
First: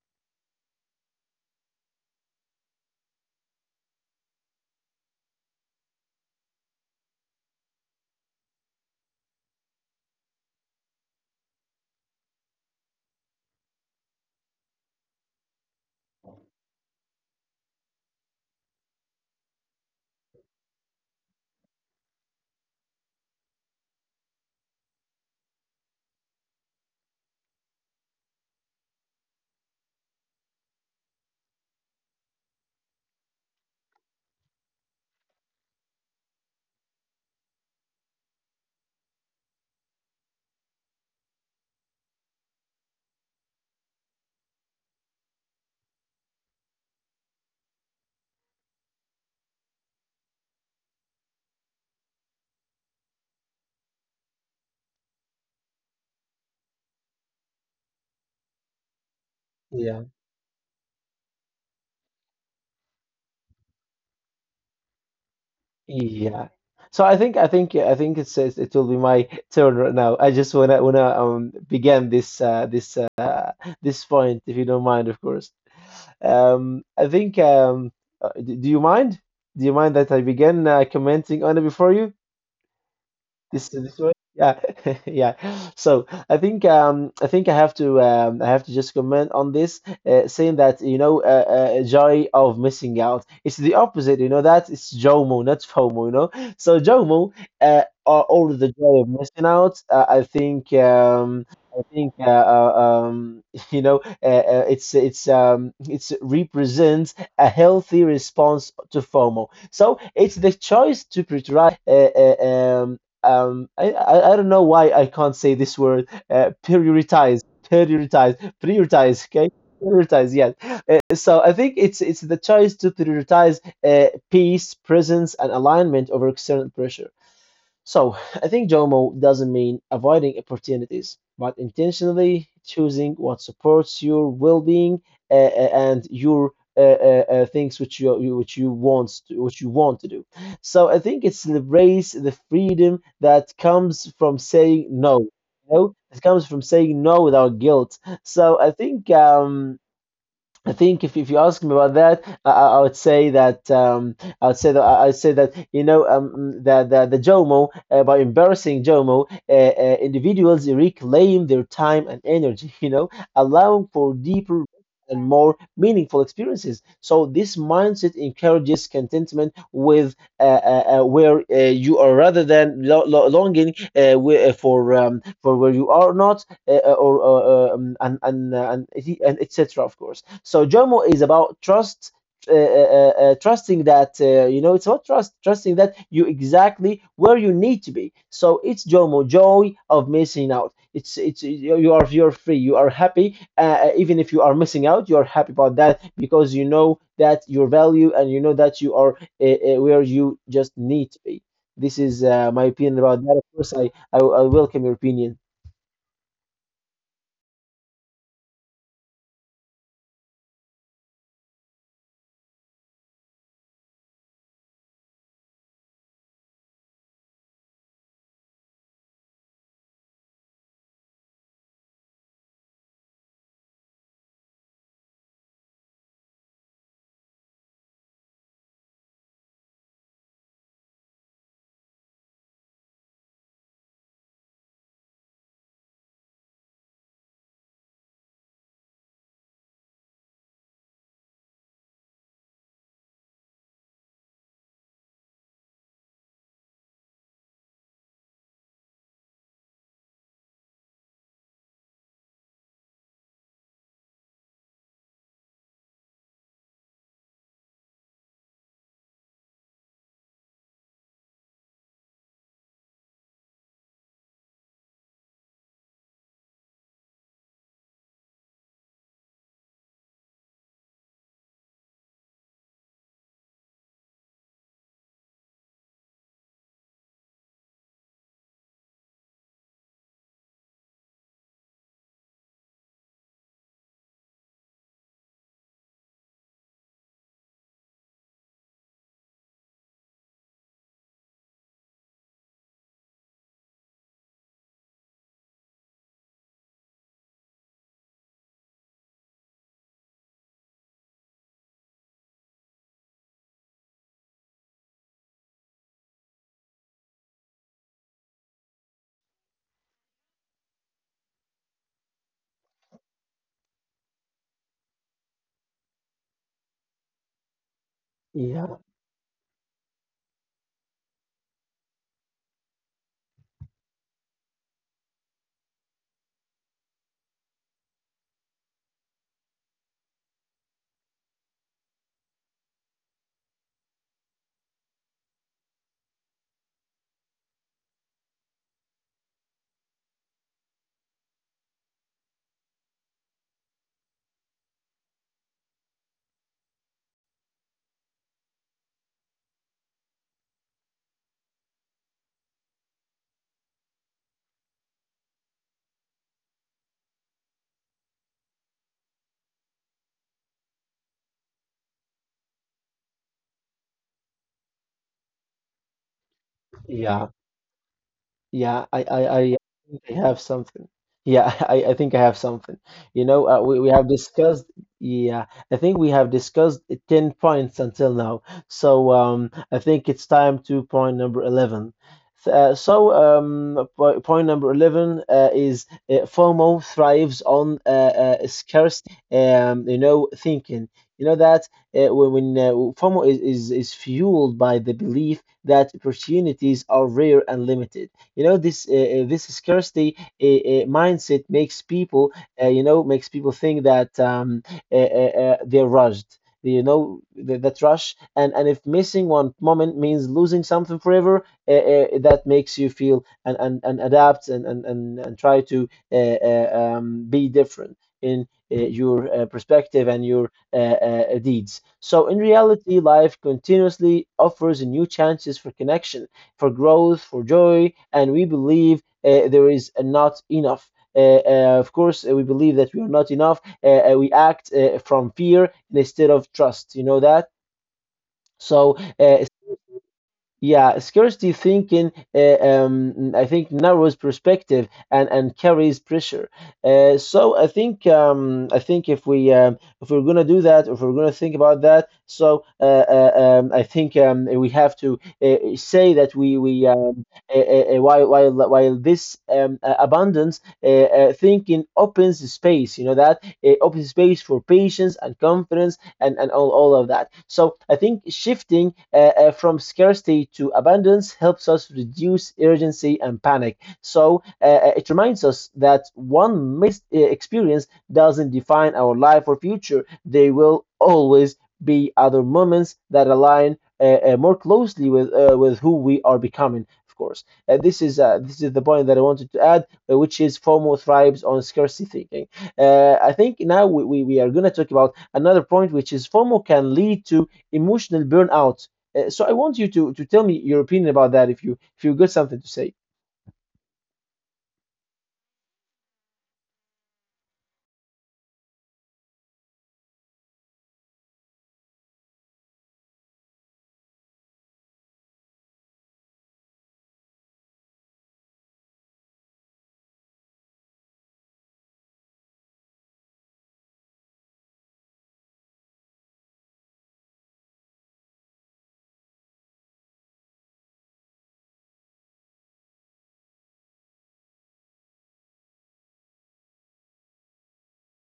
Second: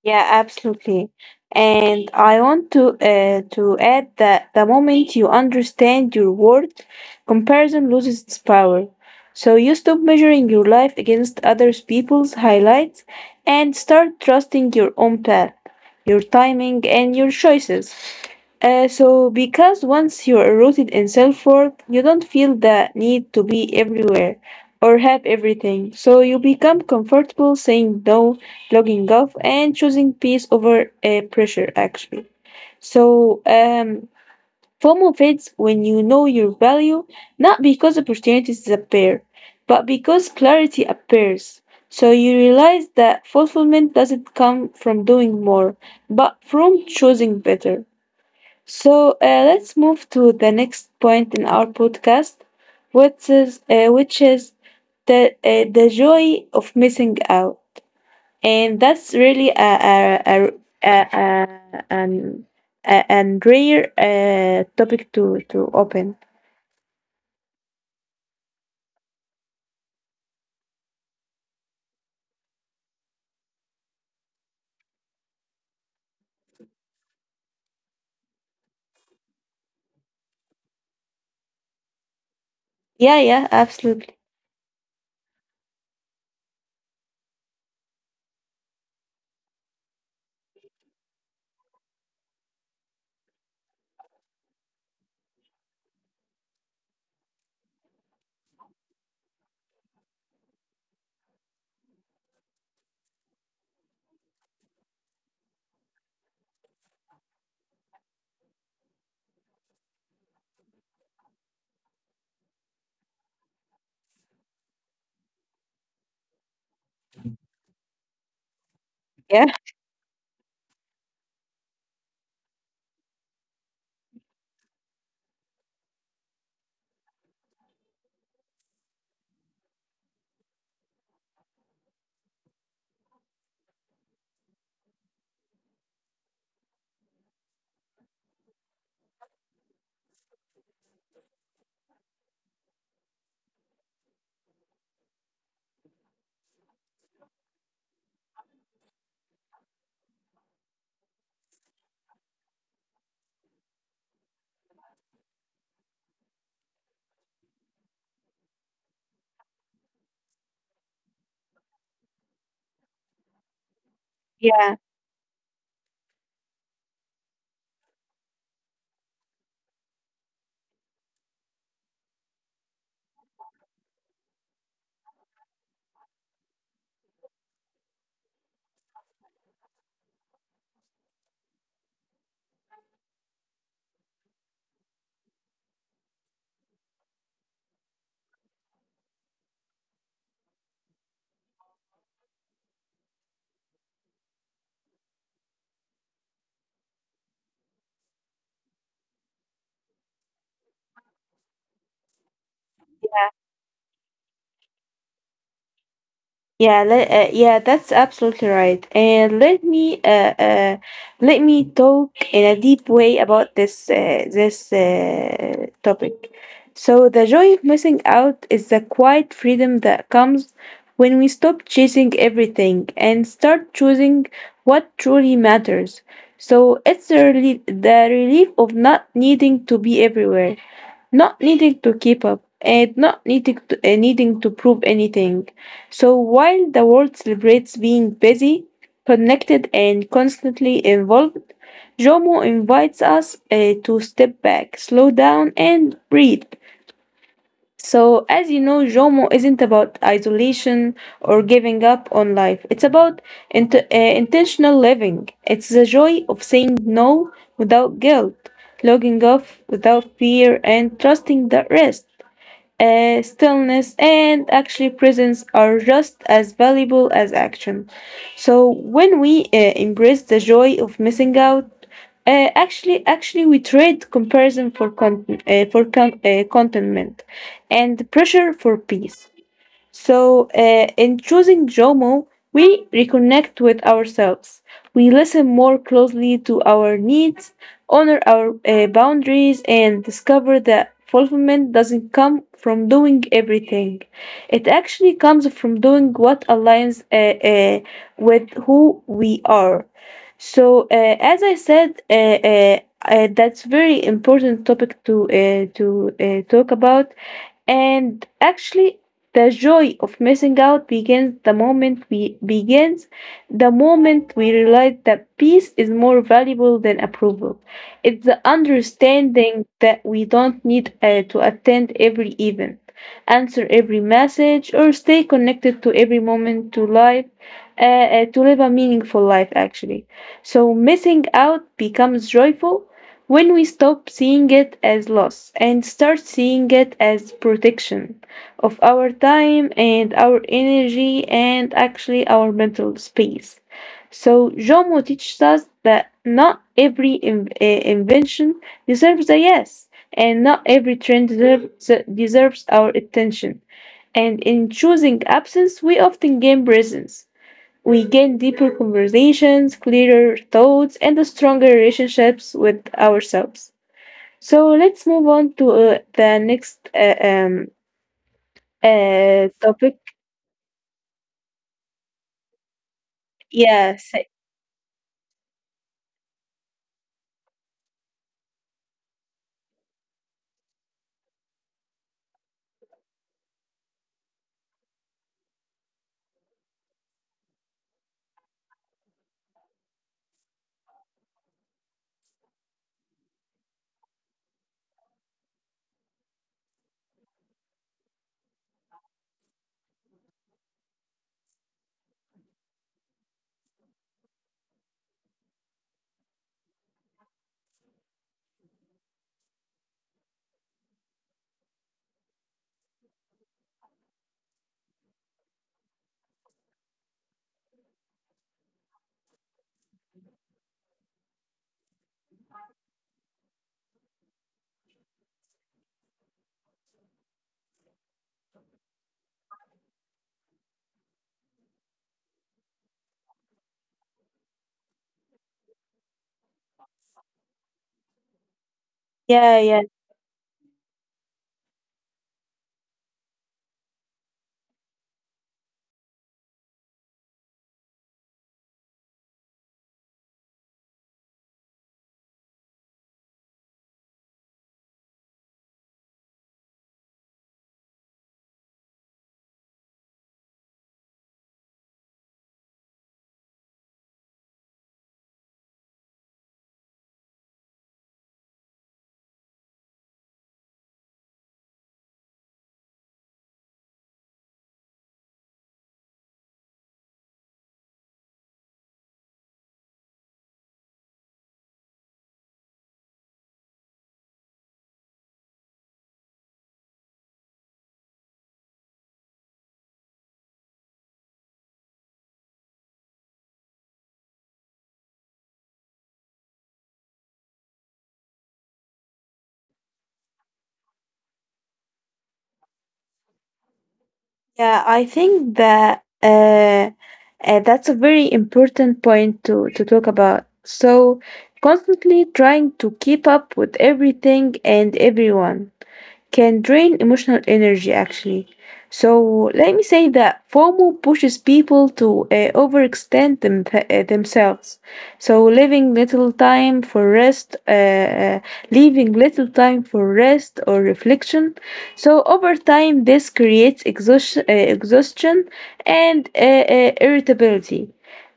A: Yeah, absolutely. And I want to add that the moment you understand your worth, comparison loses its power. So you stop measuring your life against others people's highlights and start trusting your own path, your timing, and your choices. So, because once you're rooted in self worth, you don't feel the need to be everywhere or have everything. So you become comfortable saying no, logging off, and choosing peace over pressure, actually. So, FOMO fades when you know your value, not because opportunities disappear, but because clarity appears. So you realize that fulfillment doesn't come from doing more, but from choosing better. So let's move to the next point in our podcast, which is the joy of missing out, and that's really
B: Yeah.
A: a, a an an rare topic to open.
B: Yeah. So I think it says it will be my turn right now. I just wanna begin this point, if you don't mind, of course. Um, I think um do you mind? Do you mind that I begin commenting on it before you?
A: Yeah, yeah,
B: This way?
A: absolutely.
B: Yeah. Yeah. So I think I have to, I have to just comment on this, saying that, you know, joy of missing out. It's the opposite, you know that it's JOMO, not FOMO, you know. So JOMO or the joy of missing out. I think um you know, it's it's represents a healthy response to FOMO. So it's the choice to prioritize I don't know why I can't say this word. Prioritize, prioritize, prioritize.
A: Yeah,
B: Okay, prioritize. Yes. So I think it's the choice to prioritize peace, presence, and alignment over external pressure. So I think JOMO doesn't mean avoiding opportunities, but intentionally choosing what supports your well-being and your things which you want to do. So I think it celebrates the freedom that comes from saying no. You know, it comes from saying no without guilt. So I think if you ask me about that, I would say that I would say that, you know, the Jomo, by embarrassing Jomo, individuals reclaim their time and energy. You know, allowing for deeper
A: yeah.
B: and more meaningful experiences. So this mindset encourages contentment with where you are, rather than longing, for where you are not, or uh, um, and and uh, and, and etc. Of course. So Jomo is about trust, trusting that, you know, it's about trust, trusting that you exactly where you need to be. So it's Jomo, joy of missing out. It's you are, you're free, you are happy. Even if you are missing out, you are happy about that because you know that your value and you know that you are, where you just need to be. This is my opinion about that. Of course, I welcome your opinion.
A: Yeah, that's absolutely right. And let me talk in a deep way about this topic. So the joy of missing out is the quiet freedom that comes when we stop chasing everything and start choosing what truly matters. So it's the relief of not needing to be everywhere, not needing to keep up, and not needing to, needing to prove anything. So while the world celebrates being busy, connected, and constantly involved, Jomo invites us to step back, slow down, and breathe. So, as you know, JOMO isn't about isolation or giving up on life. It's about intentional living. It's the joy of saying no without guilt, logging off without fear, and trusting the rest, stillness, and actually presence are just as valuable as action. So when we embrace the joy of missing out, actually, we trade comparison for contentment, and pressure for peace. So, in choosing Jomo, we reconnect with ourselves. We listen more closely to our needs, honor our boundaries, and discover that fulfillment doesn't come from doing everything. It actually comes from doing what aligns with who we are. So, as I said, that's very important topic to talk about. And actually, the joy of missing out begins the moment we realize that peace is more valuable than approval. It's the
B: Yeah,
A: understanding that we don't need to attend every event, answer every message, or stay connected to every moment to life, to live a meaningful life actually. So missing out becomes joyful when we stop seeing it as loss and start seeing it as protection of our time and our energy and actually our mental space. So Jomo teaches us that not invention deserves a yes, and not every trend deserves our attention. And in choosing absence, we often gain presence. We gain deeper conversations, clearer thoughts, and stronger relationships with ourselves. So let's move on to the next
B: yeah. Yeah, I
A: topic.
B: think I have something. Yeah, I think I have something. You know, we have
A: Yes,
B: discussed, yeah, I think we have discussed 10 points until now. So I think it's time to point number 11. Point number 11 is FOMO thrives on scarcity, you know, thinking. You know that, when FOMO is fueled by the belief that opportunities are rare and limited. You know, this scarcity mindset makes people, you know, makes people think that they're rushed. You know, that rush, and if missing one moment means losing something forever, that makes you feel and and adapt and, and try to be different in your perspective and your deeds. So, in reality, life continuously offers new chances for connection, for growth, for joy, and we believe there is not enough. Of course, we believe that we are not enough. We act from fear instead of trust. You know that. So
A: yeah, yeah,
B: yeah, scarcity thinking, I think, narrows perspective and carries pressure. So I think if we if we're gonna do that, if we're gonna think about that, so I think we have to say that we while this abundance thinking opens space, you know that it opens space for patience and confidence, and all of that. So I think shifting, from scarcity to abundance, helps us reduce urgency and panic. So it reminds us that one missed experience doesn't define our life or future. They will always be other moments that align more closely with, with who we are becoming. Of course, this is the point that I wanted to add, which is FOMO thrives on scarcity thinking. I think now we are going to talk about another point, which is FOMO can lead to emotional burnout. So I want you to tell me your opinion about that, if you, if you got something to say.
A: yeah. I think that that's a very important point to talk about. So constantly trying to keep up with everything and everyone can drain emotional energy actually. So let me say that FOMO pushes people to overextend themselves, so leaving little time for rest, uh, uh, or reflection. So over time, this creates exhaustion and irritability.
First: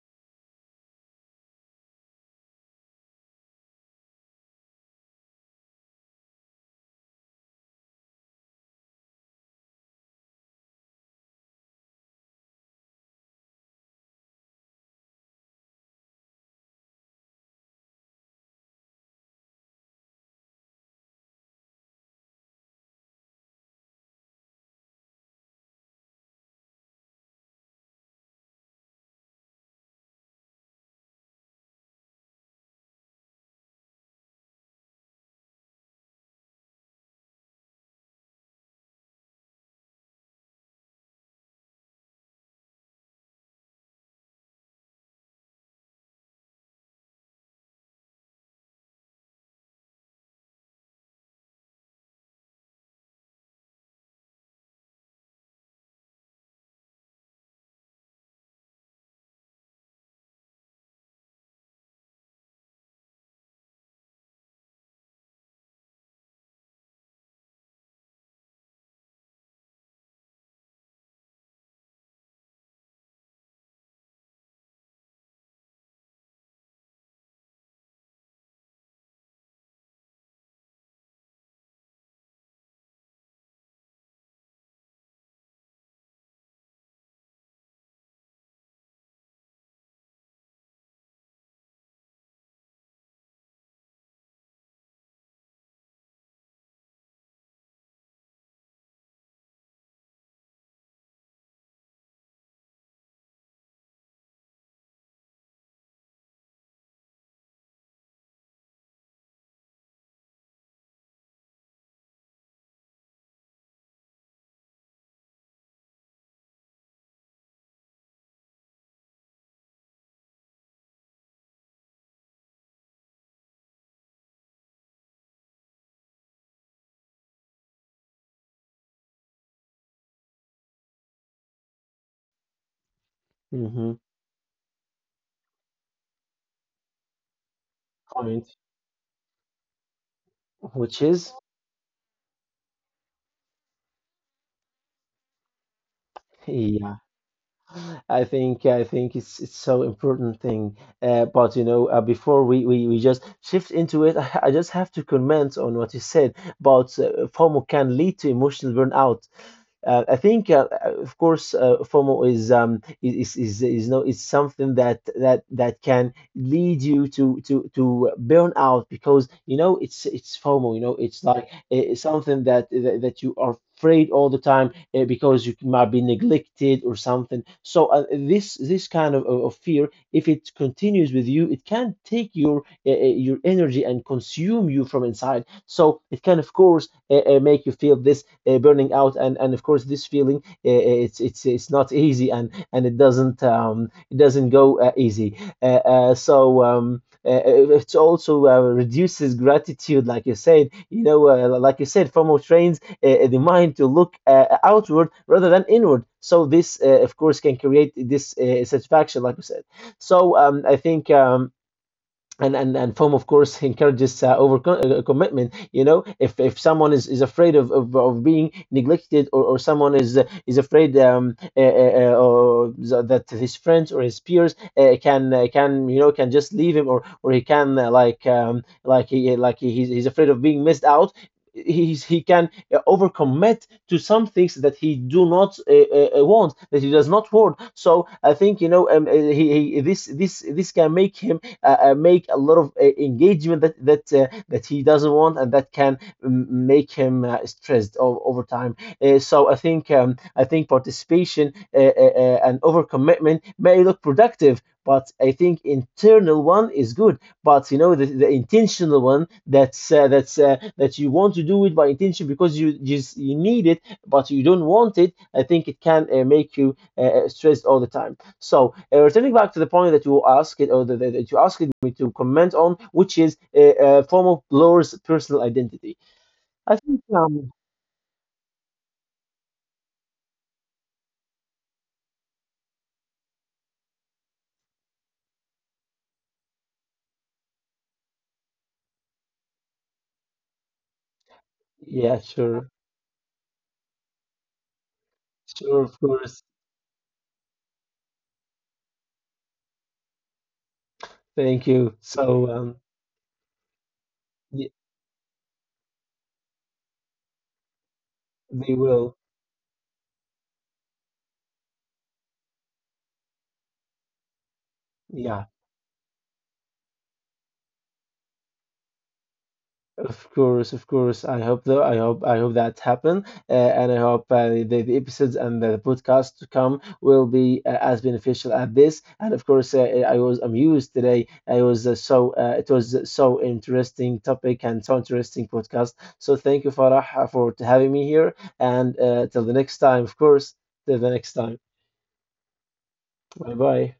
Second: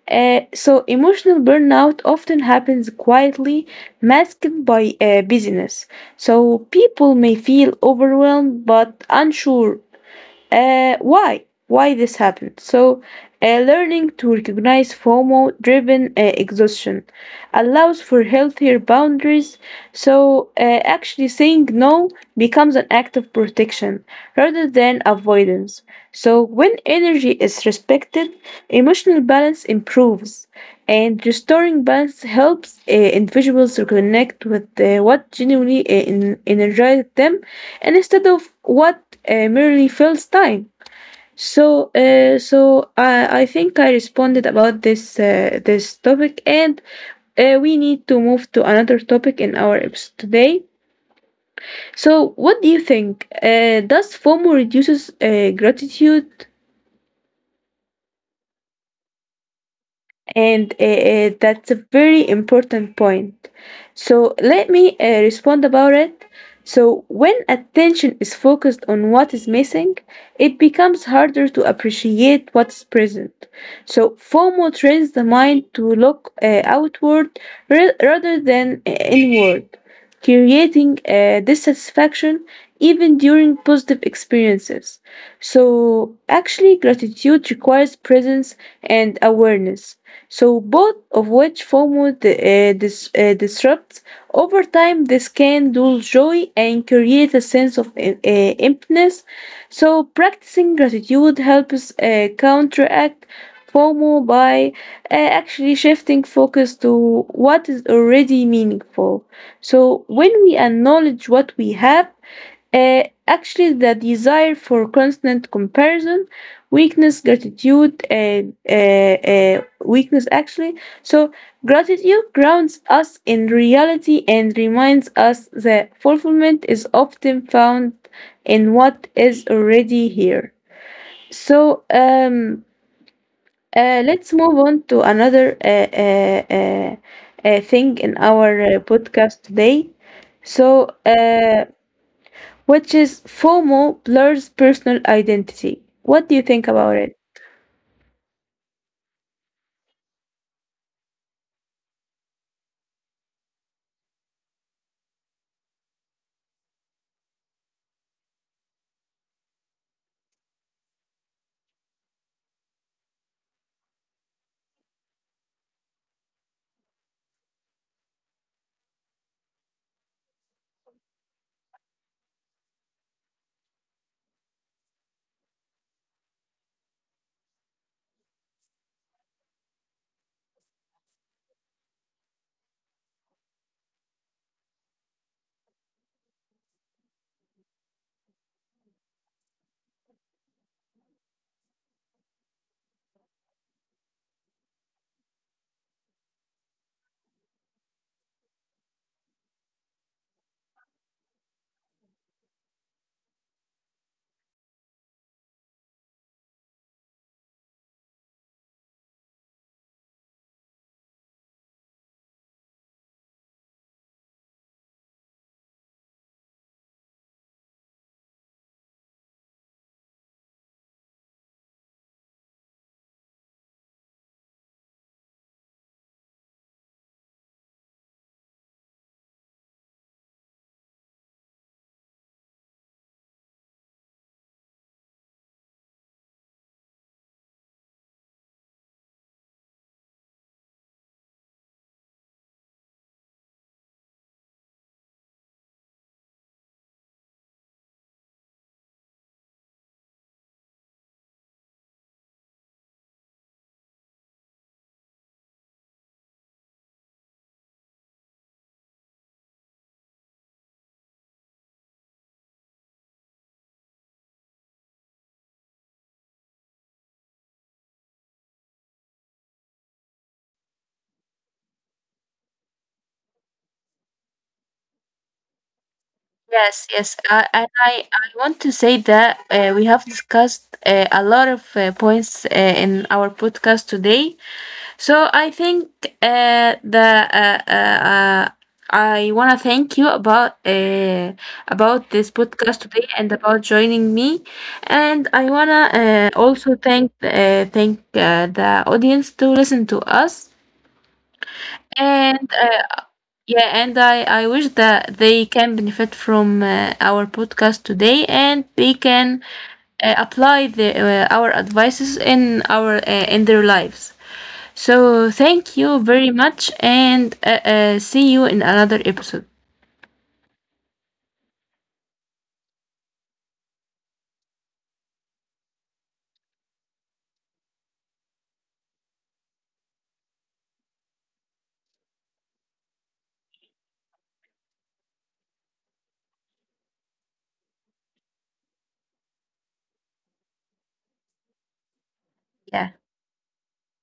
A: So emotional burnout often happens quietly, masked by busyness. So people may feel overwhelmed but unsure why this happened. So learning to recognize FOMO driven exhaustion allows for healthier boundaries. So actually saying no becomes an act of protection rather than avoidance. So when energy is respected, emotional balance improves, and restoring balance helps individuals reconnect with what genuinely energizes them instead of what merely fills time. So, so I think I responded about this topic, and we need to move to another topic in our episode today. So, what do you think? Does FOMO reduces gratitude? And that's a very important point. So let me respond about it. So when attention is focused on what is missing, it becomes harder to appreciate what's present. So FOMO trains the mind to look outward rather than inward, creating dissatisfaction even during positive experiences. So actually, gratitude requires presence and awareness. So both of which disrupts over time. This can dull joy and create a sense of emptiness. So practicing gratitude helps counteract FOMO by actually shifting focus to what is already meaningful. So when we acknowledge what we have, actually, the desire for constant comparison, weakness, gratitude, weakness, actually. So gratitude grounds us in reality and reminds us that fulfillment is often found in what is already here. So,
B: Mm-hmm.
A: let's move on to another thing in
B: Point,
A: our podcast today. So,
B: which is
A: which is FOMO blurs personal identity. What do you think
B: yeah.
A: about it?
B: I think it's so important thing. But you know, before we just shift into it, just have to comment on what you said about FOMO can lead to emotional burnout. Of course, FOMO is no, it's something that can lead you to to burn out because you know it's FOMO. You know, it's like something that you are afraid all the time, because you might be neglected or something. So this, this kind of, fear, if it continues with you, it can take your energy and consume you from inside. So it can, of course, make you feel this, burning out. And and of course this feeling, it's not easy, and it doesn't, it doesn't go easy. Uh, so it also reduces gratitude, like you said, you know, like you said, FOMO trains the mind to look outward rather than inward. So this, of course, can create this satisfaction, like you said. So I think and foam, of course, encourages over commitment. You know, if someone is afraid of being neglected, or someone is afraid, or that his friends or his peers can, can, you know, can just leave him, or he can, like he's afraid of being missed out. He's, he can overcommit to some things that he do not want, that he does not want. So I think, you know, he this can make him make a lot of engagement that that he doesn't want, and that can make him, stressed over time. So I think participation, and overcommitment, may look productive, but I think internal one is good. But you know the intentional one, that's, that you want to do it by intention because you just you need it, but you don't want it. I think it can, make you, stressed all the time. So returning back to the point that you asked it, or that, that you asked me to comment on, which is a form of blur's personal identity. I
A: Yes,
B: think,
A: yes. I, I, I I want to say that we have discussed a lot of points in our podcast today. So I think the uh, uh, uh, I want to thank you about
B: yeah,
A: this
B: sure,
A: podcast today and about joining me. And I want
B: sure,
A: to
B: of course.
A: also thank the audience to listen to us.
B: Thank you. So,
A: And, yeah, and I
B: y-
A: wish that they can benefit from our podcast today and
B: they
A: they
B: will,
A: can apply the, our advices in our in their lives. So
B: yeah.
A: thank you very much and see you in another episode.
B: Of course, of course. I hope though. I hope, that happen, uh, and I hope the episodes and the podcast to come will be as beneficial as this. And of course, I was amused today. I was So it was so interesting topic and so interesting podcast. So thank you, Farah, for having me here. And till the next time, of course. Till the next time.
A: Yeah,
B: Bye bye.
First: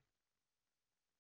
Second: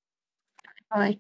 A: bye.